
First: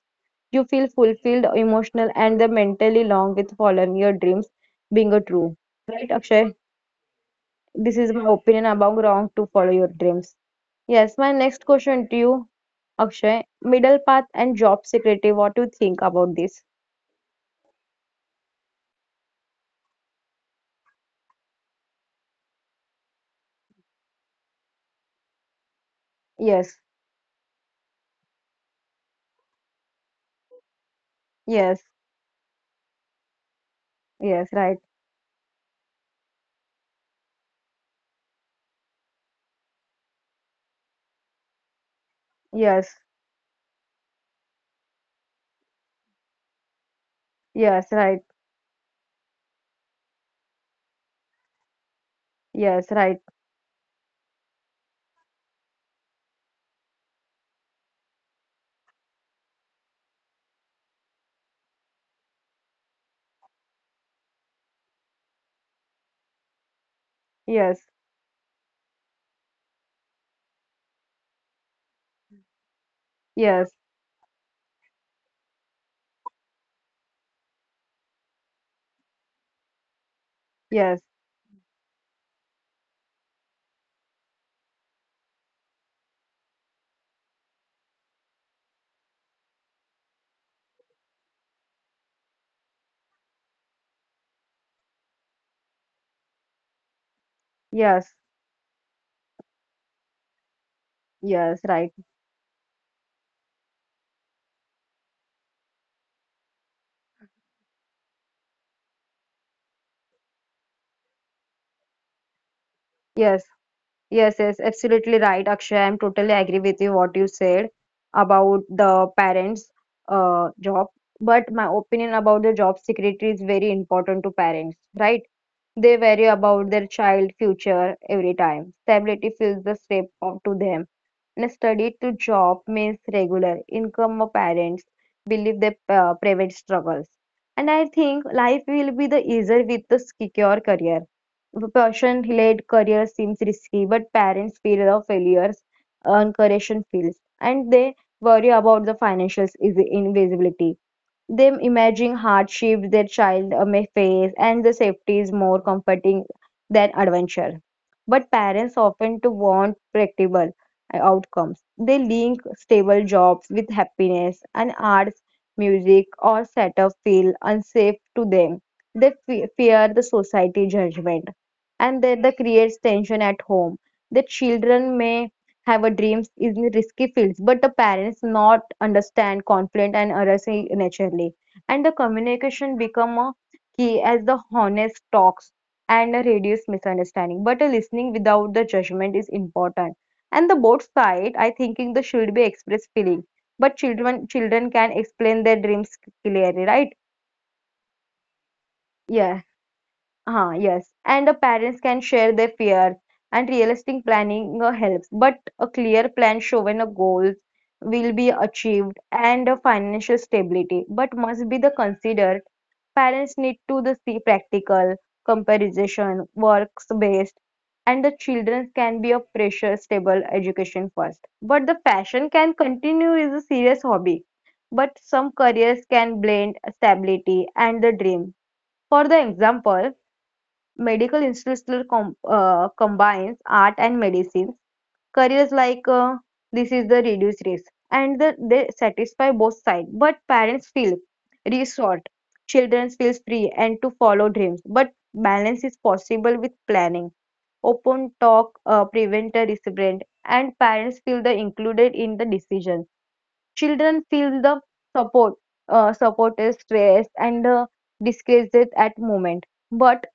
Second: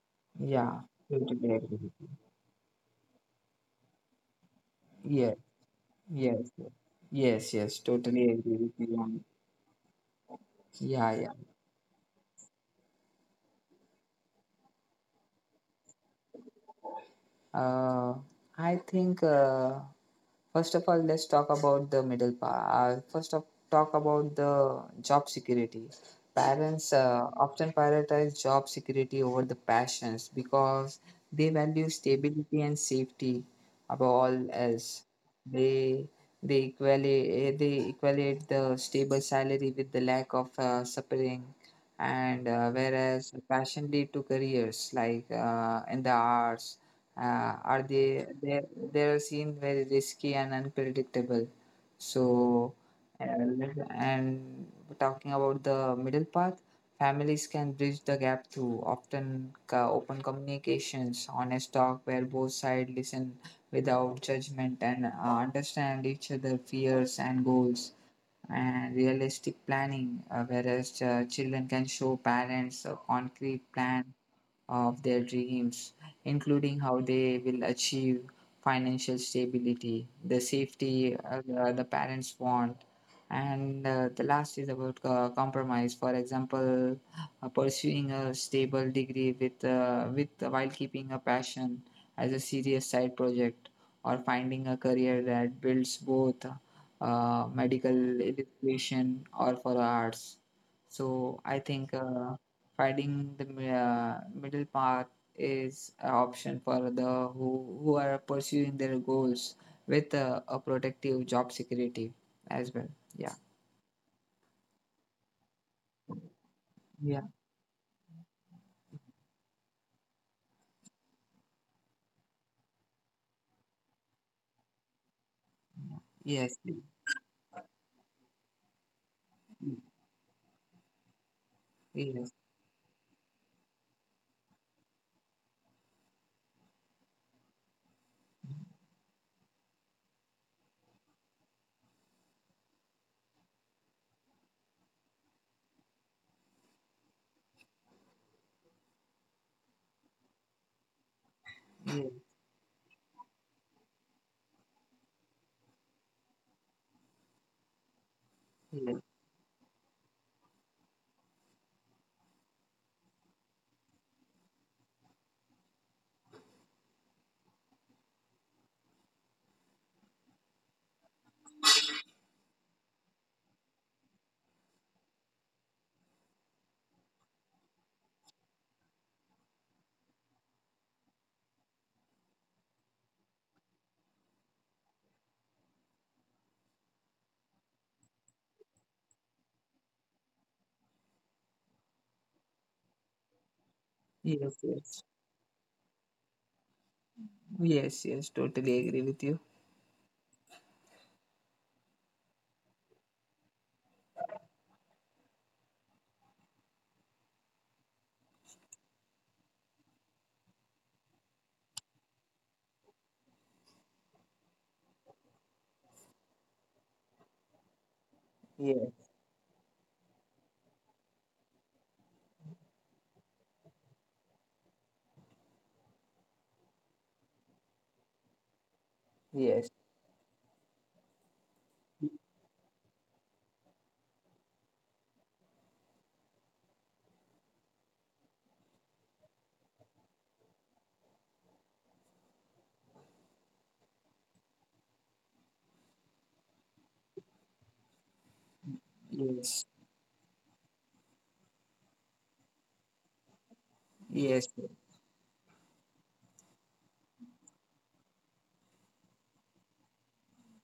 A: You
B: yeah,
A: feel
B: totally
A: fulfilled,
B: agree with you.
A: emotional, and the mentally long with following your dreams being a
B: Yeah,
A: true. Right,
B: yes,
A: Akshay?
B: yes, yes, yes,
A: This is
B: totally
A: my
B: agree
A: opinion
B: with you
A: about
B: on-
A: wrong to follow your dreams.
B: Yeah,
A: Yes,
B: yeah.
A: my next question to you, Akshay: middle path and job security, what do you think about this?
B: Uh, I think uh, first of all, let's talk about the middle part. Uh, first of talk about the job security.
A: Yes,
B: Parents uh, often prioritize job security over the passions because they value
A: yes,
B: stability and safety above all
A: yes, right.
B: else. They they equally they equate the stable salary with the lack of uh, suffering, and uh,
A: Yes,
B: whereas passion lead to careers like uh, in the arts, uh, are
A: yes,
B: they
A: right.
B: they they are seen very risky and unpredictable. So
A: Yes, right.
B: uh, and talking about the middle path, families can bridge the gap through often co- open communications, honest talk where both sides listen without judgment and uh, understand each other fears and goals.
A: Yes,
B: And realistic planning, uh, whereas uh, children can show parents a concrete
A: yes,
B: plan of their dreams, including how they will achieve financial stability, the safety
A: yes,
B: uh, the the parents want. And uh, the last is about uh, compromise. For example, uh, pursuing a stable degree with, uh, with uh, while keeping a passion as a serious side project, or finding a career that builds both uh, medical
A: yes,
B: education or for arts. So I
A: yes,
B: think
A: right.
B: uh, finding the mi- uh, middle path is an option for the who, who are pursuing their goals with uh, a protective job security as well. Yeah,
A: Yes, yes, yes, absolutely right, Akshay. I'm totally agree with you
B: yeah,
A: what you said about the parents' uh, job. But my opinion about the job security is very important to parents, right? They
B: yes,
A: worry
B: yes,
A: about their child future every time. Stability feels the step up to them. And a
B: yes,
A: study
B: yes,
A: to job means regular income of parents believe their uh, private struggles. And I think life will be the easier with the secure career. Passion led career seems risky, but parents fear the failures, encourage feels, and they worry about the financial is- invisibility. Them imagining hardship their child uh, may face, and the safety is more comforting than adventure. But parents often to want predictable uh, outcomes. They link stable jobs with happiness, and arts, music, or setup feel unsafe to them. They fe- fear the society judgment, and that the creates tension at home. The children may have a dreams in risky fields, but the parents not understand conflict and errors naturally. And the communication become a key as the honest talks and reduce misunderstanding. But a listening without the judgment is important. And the both side, I thinking the should be express feeling. But
B: yes,
A: children
B: yes,
A: children can explain their dreams clearly, right?
B: yes, yes, totally agree with you.
A: Yes. Ah, yes. And the parents can share their fears, and realistic planning uh, helps. But a clear plan showing a goals will be achieved and a financial stability, but must be the considered. Parents need to the see practical comparison, works based, and the
B: Yes,
A: children can be a pressure stable education first. But the fashion can continue is a serious hobby. But some careers can blend stability and the dream. For the
B: yes,
A: example, Medical Institute still com uh, combines art and medicine. Careers like uh, this is the reduced risk, and the, they satisfy both sides. But parents feel resort, children feel free and to follow dreams. But balance is possible with planning. Open talk uh,
B: yes,
A: prevent a restraint, and parents feel the included in the decision.
B: yes,
A: Children feel the support, uh, support is stress and uh, disguised at moment, but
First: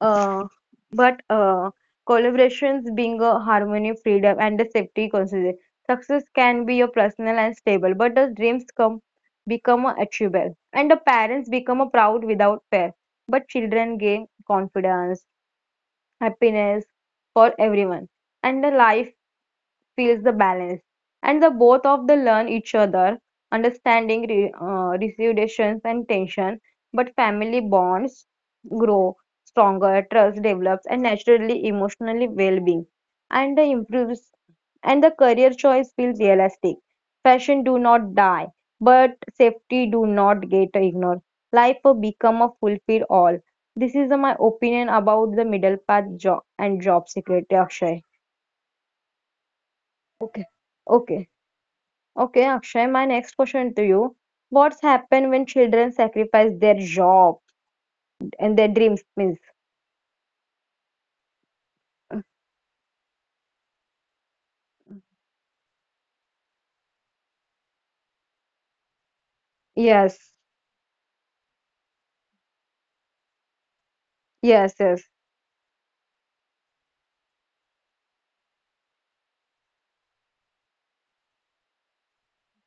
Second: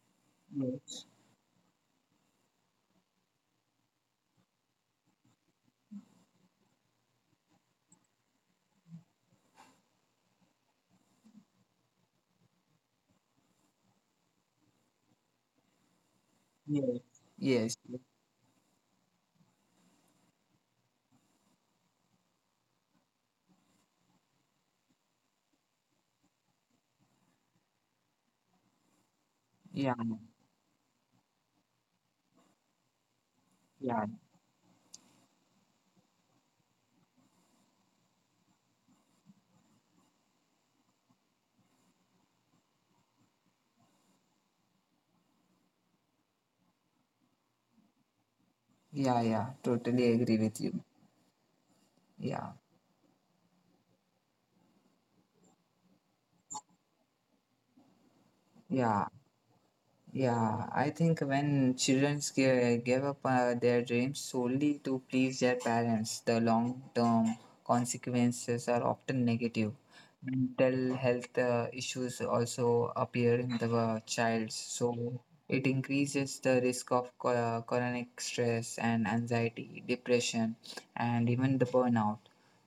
A: uh,
B: yes,
A: but uh, collaborations being a harmony, freedom, and the safety considered. Success can be a personal and stable, but the dreams come become a achievable, and the parents become a proud without fear. But children gain confidence, happiness
B: yes,
A: for
B: yes,
A: everyone, and the life feels the balance, and the both of the learn each other, understanding re, uh, reservations and tension. But family bonds grow stronger,
B: yeah,
A: trust develops, and naturally emotionally well-being, and the
B: yeah,
A: improves, and the career choice feels realistic. Fashion do not die, but safety do not get ignored. Life will become a fulfill all. This is uh, my opinion about the middle path job and job security, Akshay.
B: yeah, yeah, totally agree
A: Okay.
B: with you.
A: Okay.
B: Yeah,
A: Okay, Akshay, my next question to you. What's happened when children sacrifice their job and their dreams
B: yeah.
A: means?
B: Yeah, I think when children give, give up uh, their dreams solely to please their parents, the long-term consequences are often negative.
A: Yes,
B: Mental health uh, issues also appear in the uh, child,
A: yes, yes,
B: so it increases the risk of cho- uh, chronic stress and anxiety, depression, and even the burnout.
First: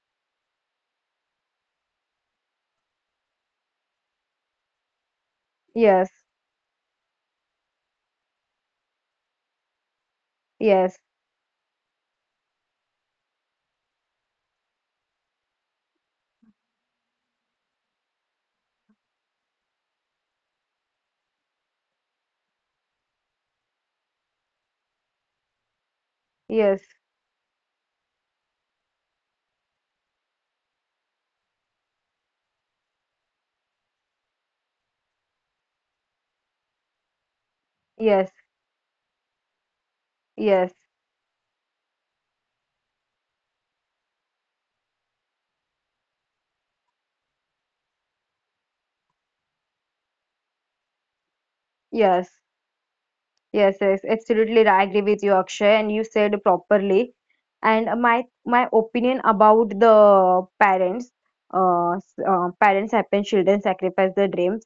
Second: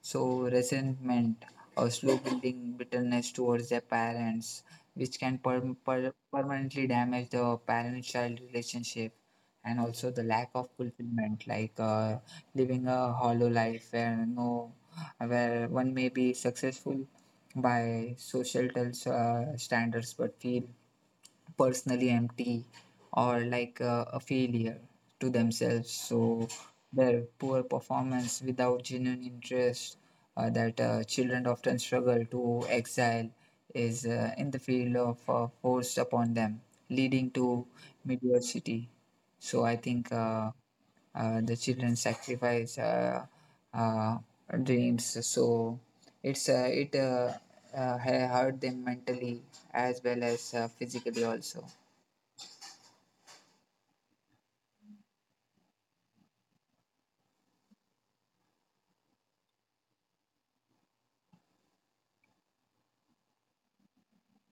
B: So resentment or slow building bitterness towards their parents, which can per-
A: yes,
B: permanently damage the parent child relationship and also the lack of
A: yes,
B: fulfillment like uh, living a hollow life where no where one may be successful by social tel- uh, standards but feel personally empty or like uh, a failure to themselves. So
A: yes,
B: their poor performance without genuine interest uh, that uh, children often struggle to exile is uh, in the field of uh, forced upon them, leading to
A: yes,
B: mediocrity. So I think uh,
A: yes,
B: uh, the children sacrifice uh, uh, dreams. So it's uh, it uh, uh, ha- hurt them mentally as well as uh, physically also.
A: yes, yes, yes. Absolutely, I agree with you, Akshay, and you said properly. And uh, my my opinion about the parents, uh, s- uh parents happen, children sacrifice their dreams.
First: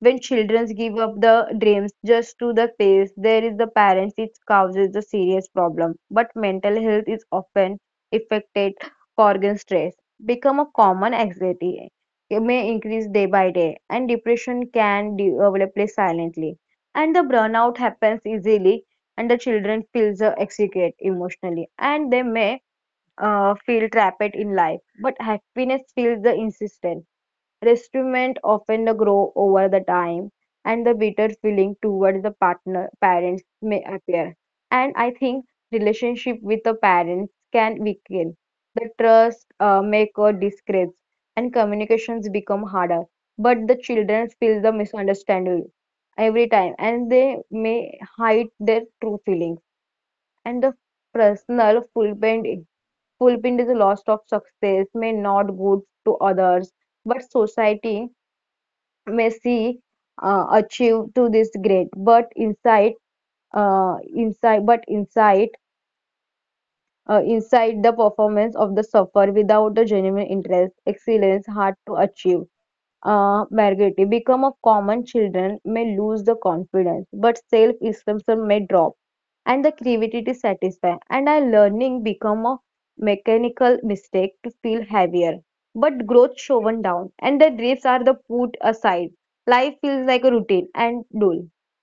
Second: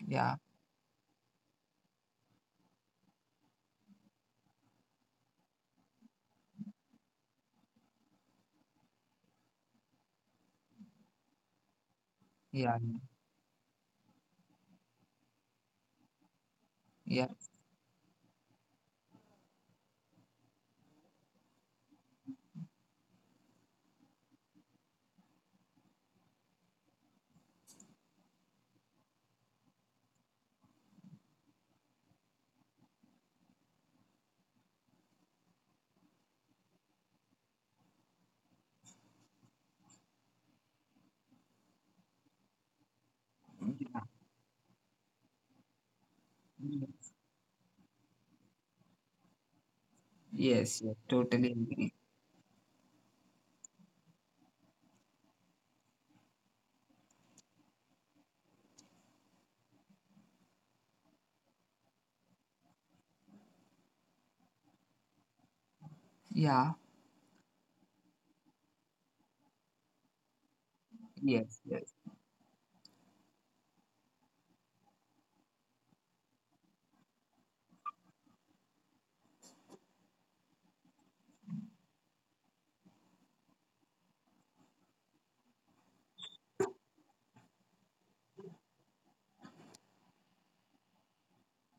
A: When
B: Yeah,
A: children give up the dreams just to the face, there is the parents, it causes a serious problem. But mental health is often affected. Organ stress become a common anxiety. It may
B: yeah,
A: increase day by day, and depression can develop silently. And the
B: yeah.
A: burnout happens easily, and the children feels uh, exhausted emotionally, and they may uh, feel trapped in life. But happiness feels the insistent. Resentment often grow over the time, and the bitter feeling towards the partner parents may appear. And I think relationship with the parents can weaken. The trust uh, make or disgrace, and communications become harder. But the children feel the misunderstanding every time, and they may hide their true feelings. And the
B: Yes, yes, totally
A: personal
B: agree.
A: fulfillment fulfillment is the loss of success may not good to others but society Messi uh, achieved to this grade, but inside, uh, inside, but inside,
B: Yeah,
A: uh, inside the performance of the suffer without the genuine interest, excellence
B: yes,
A: hard
B: yes,
A: to achieve. Uh, Margaret, become of common children may lose the confidence, but self-esteem may drop and the creativity to satisfy and our learning become a mechanical mistake to feel heavier but growth shown down and the drifts are the put aside life feels like a routine and dull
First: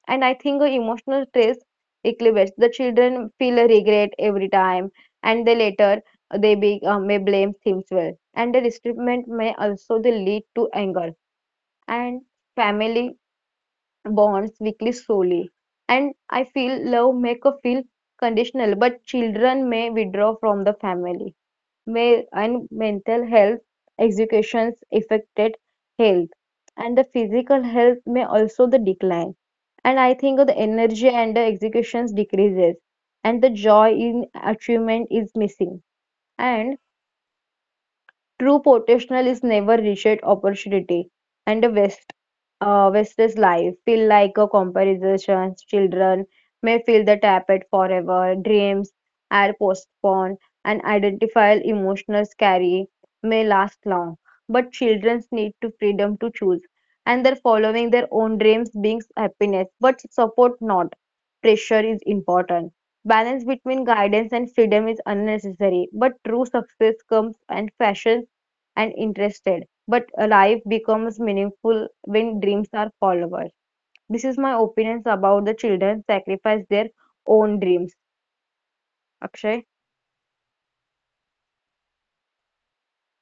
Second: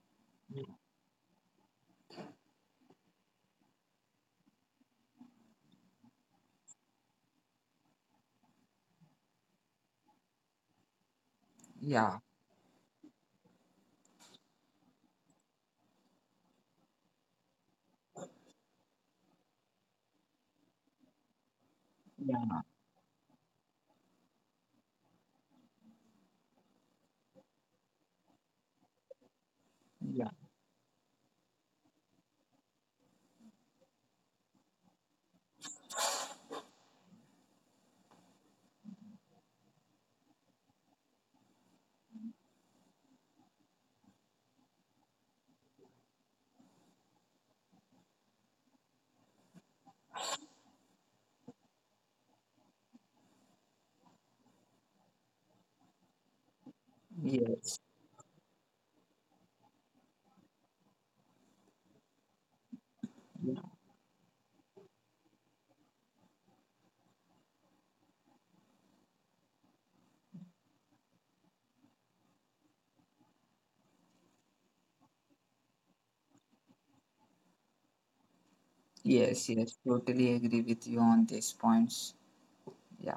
A: and I think the emotional stress equilibrates the children feel a regret every time and they later they be, uh, may blame things well and the resentment may also they lead to anger
B: yeah,
A: and family bonds weekly slowly. And I feel love make a feel conditional, but children may withdraw from the family. May
B: yeah,
A: and mental health educations affected health and the physical health may also the decline. And I
B: yeah,
A: think the energy and the executions decreases and the joy in achievement is missing. And true potential is never reached opportunity, and the West, uh, West's life feel like a comparison. Children may feel the tapped forever, dreams are postponed, and identifiable emotions carry may last long. But children need to freedom to choose, and they're
B: yes,
A: following their own dreams brings happiness, but support not. Pressure is important. Balance
B: yeah,
A: between guidance and freedom is unnecessary, but true success comes and fashion and interested, but life becomes meaningful when dreams are followed. This is my opinions about the children sacrifice their own dreams.
B: yes,
A: Akshay.
B: yes. Totally agree with you on these points. Yeah.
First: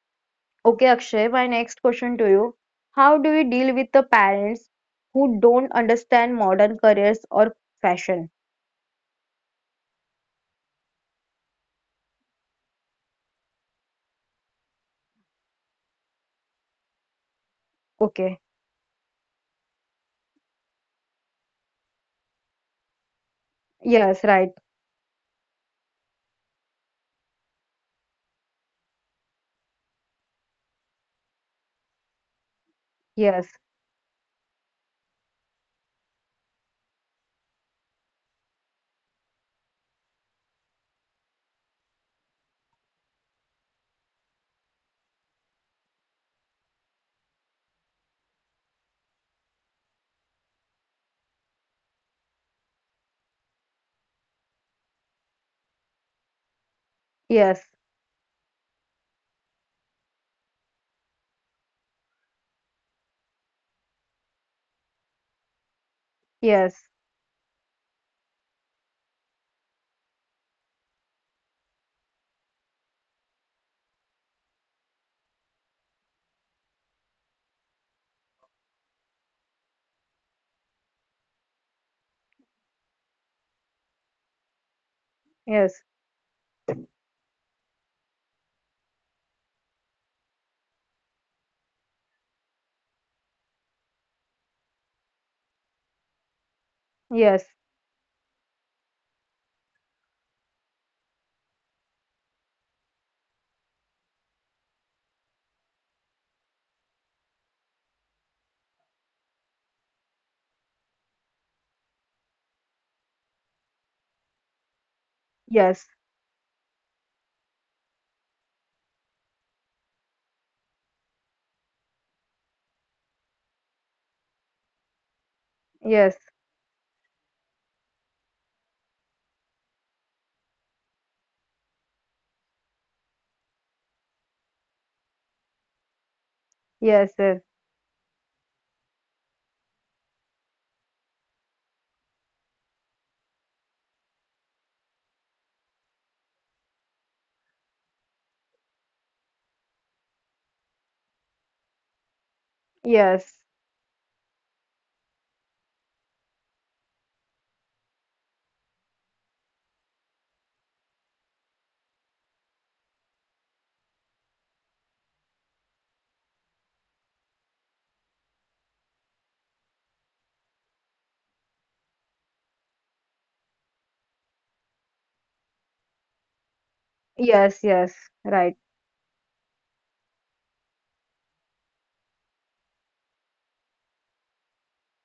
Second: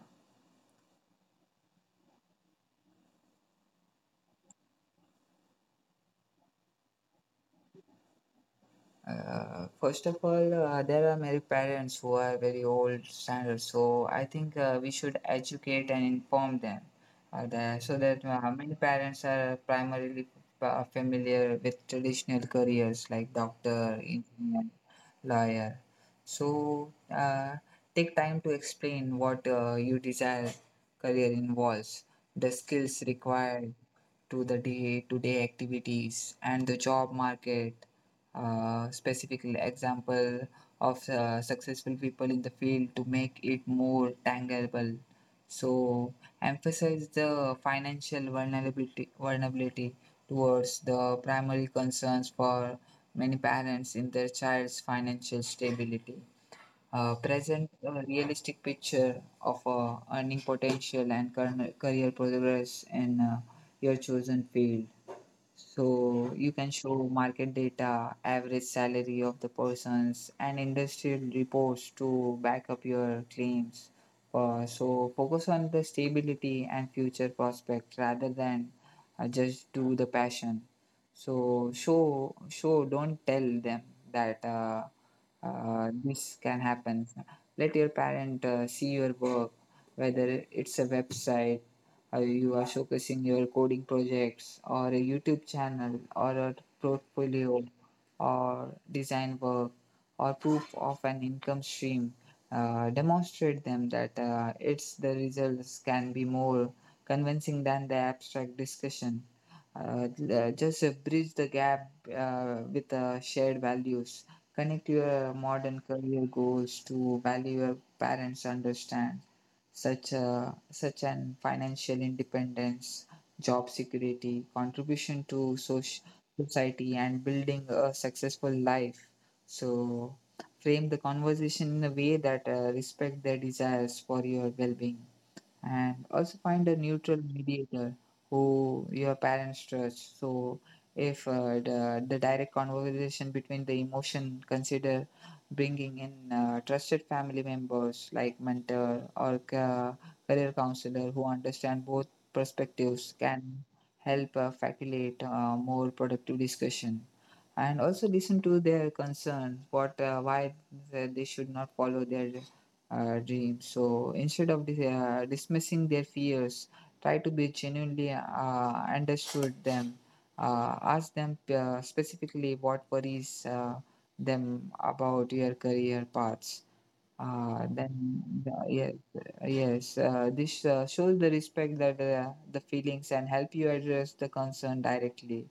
A: Okay, Akshay, my next question to you. How do we deal with the parents who don't understand modern careers or fashion?
B: Uh, first of all, uh, there are many parents who are very old standards, so I think uh, we should educate and inform them uh, that, so that
A: Okay.
B: uh, many parents are primarily uh, familiar with traditional careers like doctor,
A: Yes, right.
B: engineer, lawyer. So uh, take time to explain what uh, your desired career involves, the skills
A: Yes.
B: required to the day-to-day activities, and the job market uh, specific example of uh, successful people in the field to make it more tangible. So emphasize the financial vulnerability, vulnerability towards the primary concerns for many parents in their child's financial stability. Uh,
A: Yes.
B: present a realistic picture of uh, earning potential and current career progress in uh, your chosen field so you can
A: Yes.
B: show market data, average salary of the persons, and industrial reports to back up your claims. Uh, so focus on the stability and future prospect rather than uh, just do the passion. So show show don't tell them that uh,
A: Yes.
B: uh, this can happen. Let your parent uh, see your work, whether it's a website uh, you are showcasing your coding projects or a YouTube channel or a
A: Yes.
B: portfolio or design work or proof of an income stream, uh, demonstrate them that uh, it's the results can be more convincing than the abstract discussion. Uh, l- just uh, bridge the gap uh, with uh, shared values. Connect your modern career goals to value your parents understand such, a, such an financial independence, job security, contribution to soc-
A: Yes.
B: society, and building a successful life. So, frame the conversation in a way that uh, respect their desires for your well-being and also find a neutral
A: Yes. Yes.
B: mediator who your parents trust so if uh, the, the direct conversation between the emotion consider bringing in uh, trusted family members like mentor or ca- career counselor who understand both perspectives can
A: Yes. Yes.
B: help uh, facilitate uh, more productive discussion and also listen to their concern what uh, why they they should not follow their uh, dreams. So instead of dis- uh, dismissing their fears, try to be genuinely uh, understood them. Uh, ask them uh, specifically what worries uh, them about your career paths uh,
A: Yes.
B: then,
A: Yes.
B: the- yes,
A: Right.
B: yes. Uh, this uh, shows the respect that uh, the feelings and help you address the concern directly,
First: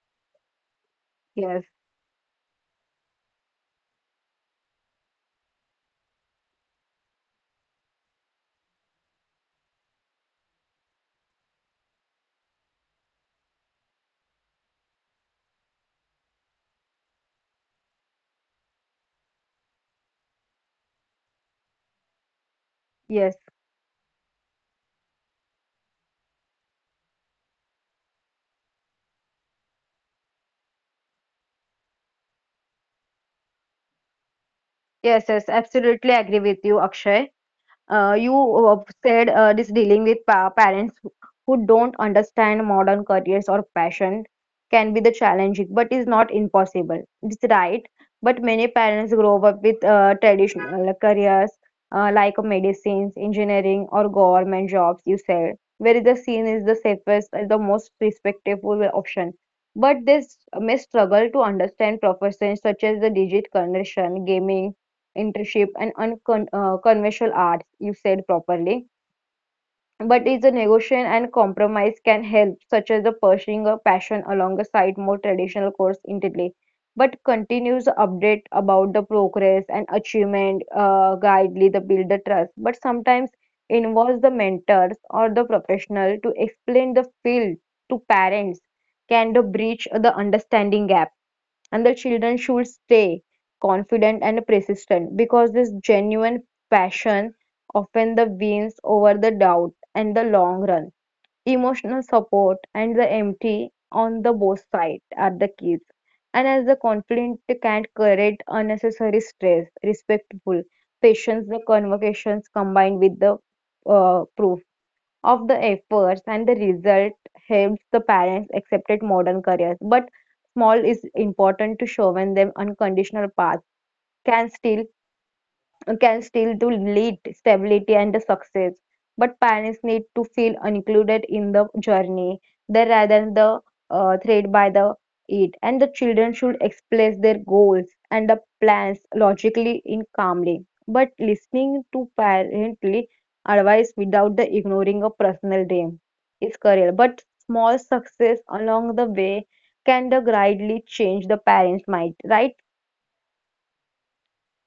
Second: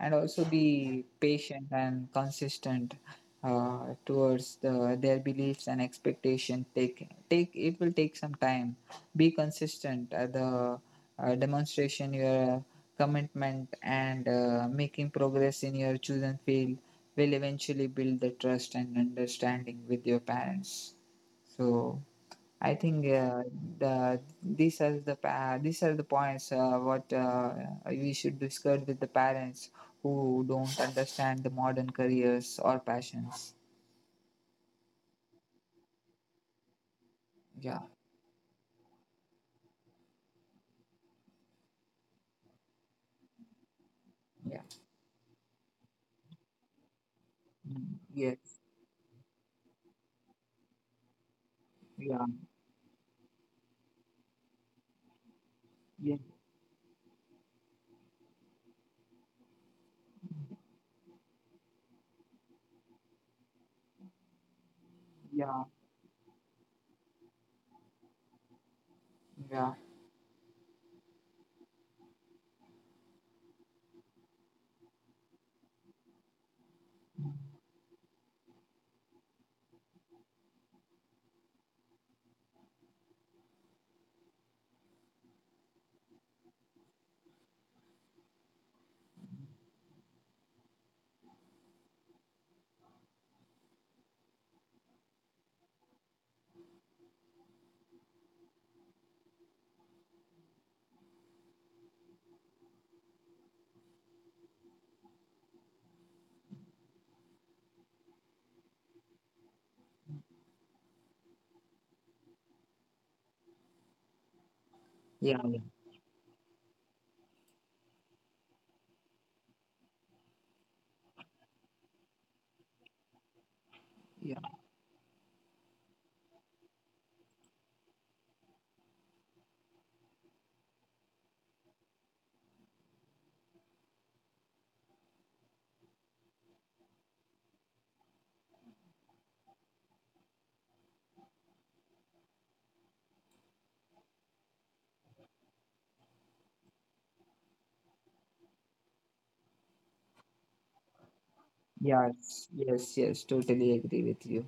B: and also be
A: Yes.
B: patient and consistent uh, towards the, their beliefs and expectation. Take take it will take some time. Be consistent. Uh, the uh, Demonstration your commitment and uh, making progress in your chosen field will eventually build the trust and understanding with your parents. So I think
A: Yes.
B: uh, the these are the pa- these are the points uh, what uh, we should discuss with the parents who don't understand the modern careers or passions.
A: Yes, yes, absolutely agree with you, Akshay.
B: Yeah,
A: Uh, you uh, said uh, this dealing with pa parents who who don't understand modern careers or passion
B: yeah.
A: can be the challenging, but is not impossible. It's right,
B: Mm,
A: but many
B: yes,
A: parents grow up with uh, traditional careers uh, like
B: yeah,
A: medicines, engineering, or government jobs. You said where the
B: yeah,
A: scene is the safest, and the most respectable option. But they s- may struggle to understand professions such as the digital conversion, gaming internship
B: yeah,
A: and uncon uh, conventional arts, you said properly.
B: yeah,
A: But it's a negotiation and compromise can help, such as the pursuing a passion alongside more traditional course intently. But continues update about the progress and achievement, uh, guidely the build the trust. But sometimes involves the mentors or the professional to explain the field to parents can the breach the understanding gap and the children should stay confident and persistent because this genuine passion often the wins over the doubt and the long run. Emotional support and the empty on the both sides are the keys. And as the conflict can create unnecessary stress, respectful, patience, the convocations combined with the uh, proof of the
B: yeah,
A: efforts and the result helps the parents accepted modern careers but small is important to show when them unconditional path can
B: yeah,
A: still
B: yeah.
A: can still to lead stability and the success. But parents need to feel included in the journey, they rather than the uh, thread by the it. And the children should express their goals and the plans logically in calmly. But listening to parently advice without the ignoring a personal dream is career. But small success along the way can the greatly change the parents' mind, right?
B: Yes, yes, yes. Totally agree with you.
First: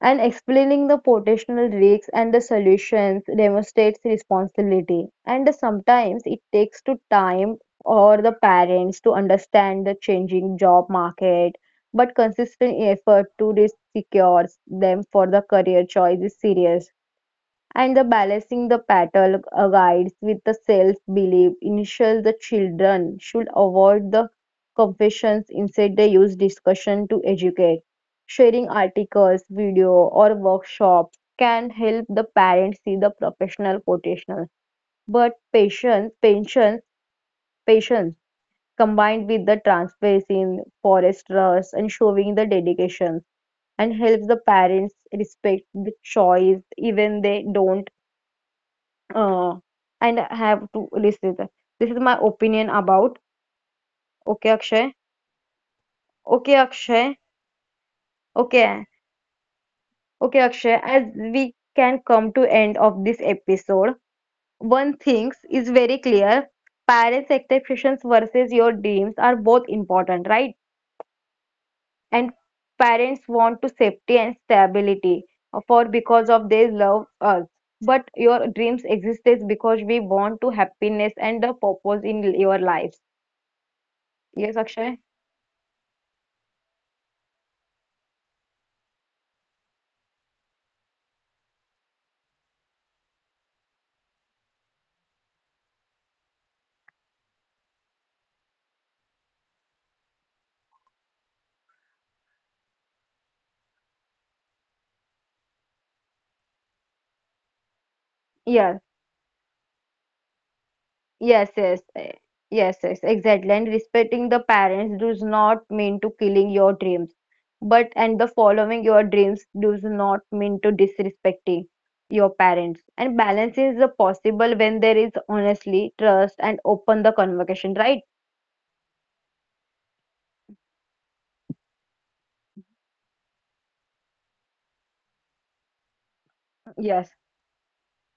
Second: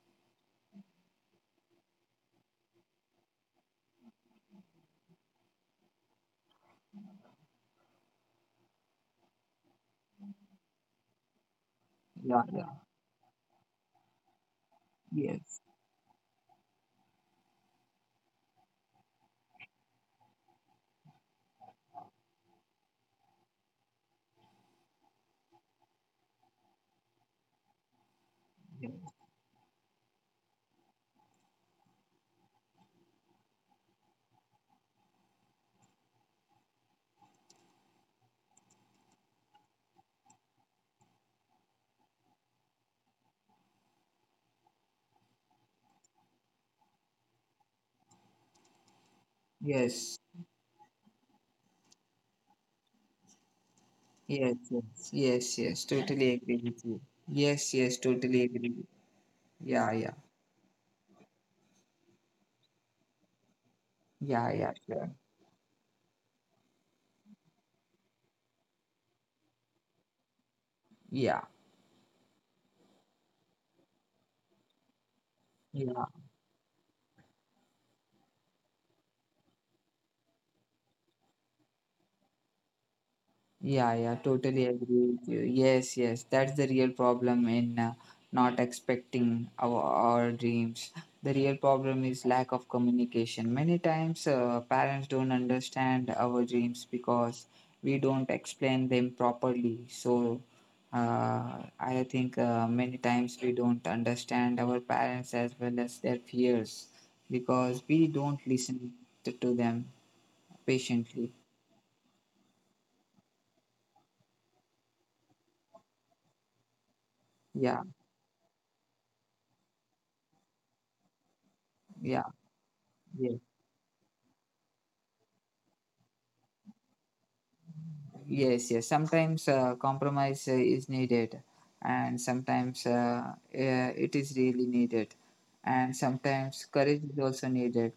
A: And explaining the potential risks and the solutions demonstrates responsibility. And sometimes it takes to time or the parents to understand the changing job market, but
B: Yeah,
A: consistent
B: yeah,
A: effort to re- secures them for the
B: yes,
A: career choice is serious and the balancing the parental uh, guides with the self-belief initial the children should avoid the confessions instead they use discussion to educate sharing
B: yes.
A: articles video or workshops can help the parents see the professional potential. But patience patience patience combined with the transparency in forest trust and showing the dedication and helps the parents respect the choice even they don't uh, and
B: Yes,
A: have to listen. To- This is my opinion about. Okay,
B: yes,
A: Akshay.
B: yes, yes, yes,
A: Okay,
B: totally agree with
A: Akshay.
B: you. Yes, yes, totally
A: Okay,
B: agree. Yeah, yeah,
A: okay, Akshay. As we can come to end of this episode,
B: yeah,
A: one
B: yeah,
A: thing
B: sure.
A: is very clear: parents' expectations versus your dreams are both important, right?
B: Yeah,
A: And parents want to safety and stability for
B: yeah,
A: because of they love us. But your dreams exist because we want to happiness and the purpose in your lives.
B: yeah, yeah,
A: Yes,
B: totally
A: Akshay.
B: agree with you. Yes, yes, that's the real problem in uh, not expecting our, our dreams. The real problem is lack of communication. Many times, uh, parents don't understand our dreams because we don't explain them properly. So, uh, I think uh, many times we don't understand our parents as well as their fears because we don't
A: Yes.
B: listen to, to them patiently.
A: Yes, yes, eh, yes, yes, exactly. And respecting the parents does not mean to killing your dreams, but
B: Yeah,
A: and the following your dreams does not mean to disrespecting your
B: yeah,
A: parents. And balance
B: yeah.
A: is the possible when there is honestly trust and open the conversation, right?
B: Yes, yes. Sometimes uh, compromise uh, is needed, and sometimes uh, uh, it is really needed, and sometimes
A: Yes,
B: courage is also needed,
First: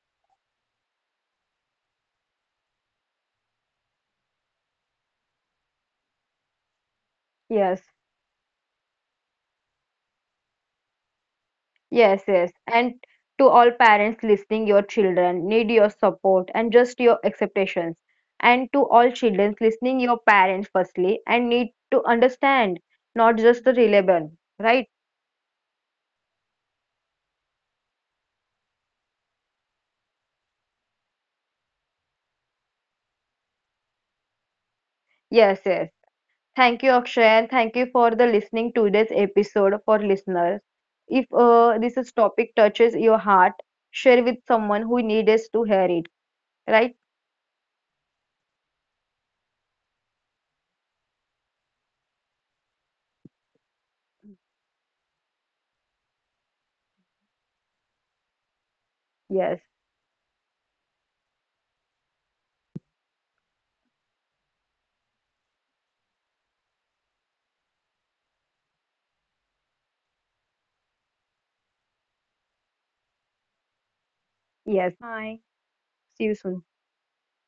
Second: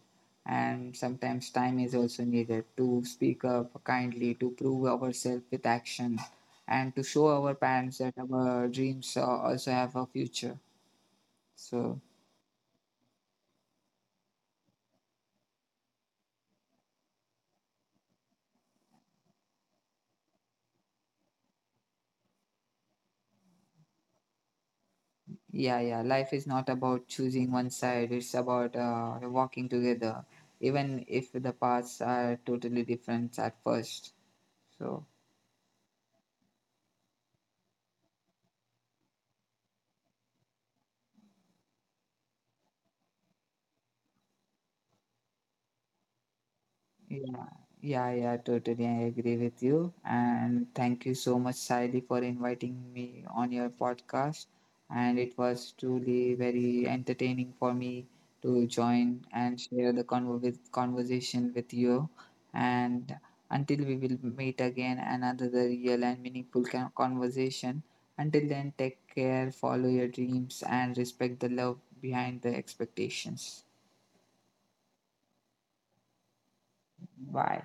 B: and sometimes time is also needed to speak up kindly, to prove ourselves with action, and to show our
A: yes.
B: parents that our dreams uh, also have a future. So,
A: Yes, yes. And to all parents listening, your children need your support and just your expectations. And to all children listening, your parents firstly and need to understand, not just the relevant, right?
B: yeah, yeah. Life is not about choosing one side, it's about uh, walking together, even if the paths are totally different at first. So,
A: Yes, yes. Thank you, Akshay, and thank you for the listening to this episode for listeners. If uh, this is topic touches your heart, share with someone who needs to hear it, right?
B: yeah, yeah, yeah, totally. I agree with you. And thank you so much, Sally, for inviting me on your podcast. And it was truly very entertaining for me to join and
A: Yes,
B: share the convo- with conversation with you. And until we will meet again, another real and meaningful con- conversation. Until then, take care, follow your dreams, and respect the love behind the expectations.
A: yes. Bye. See you soon.
B: Bye.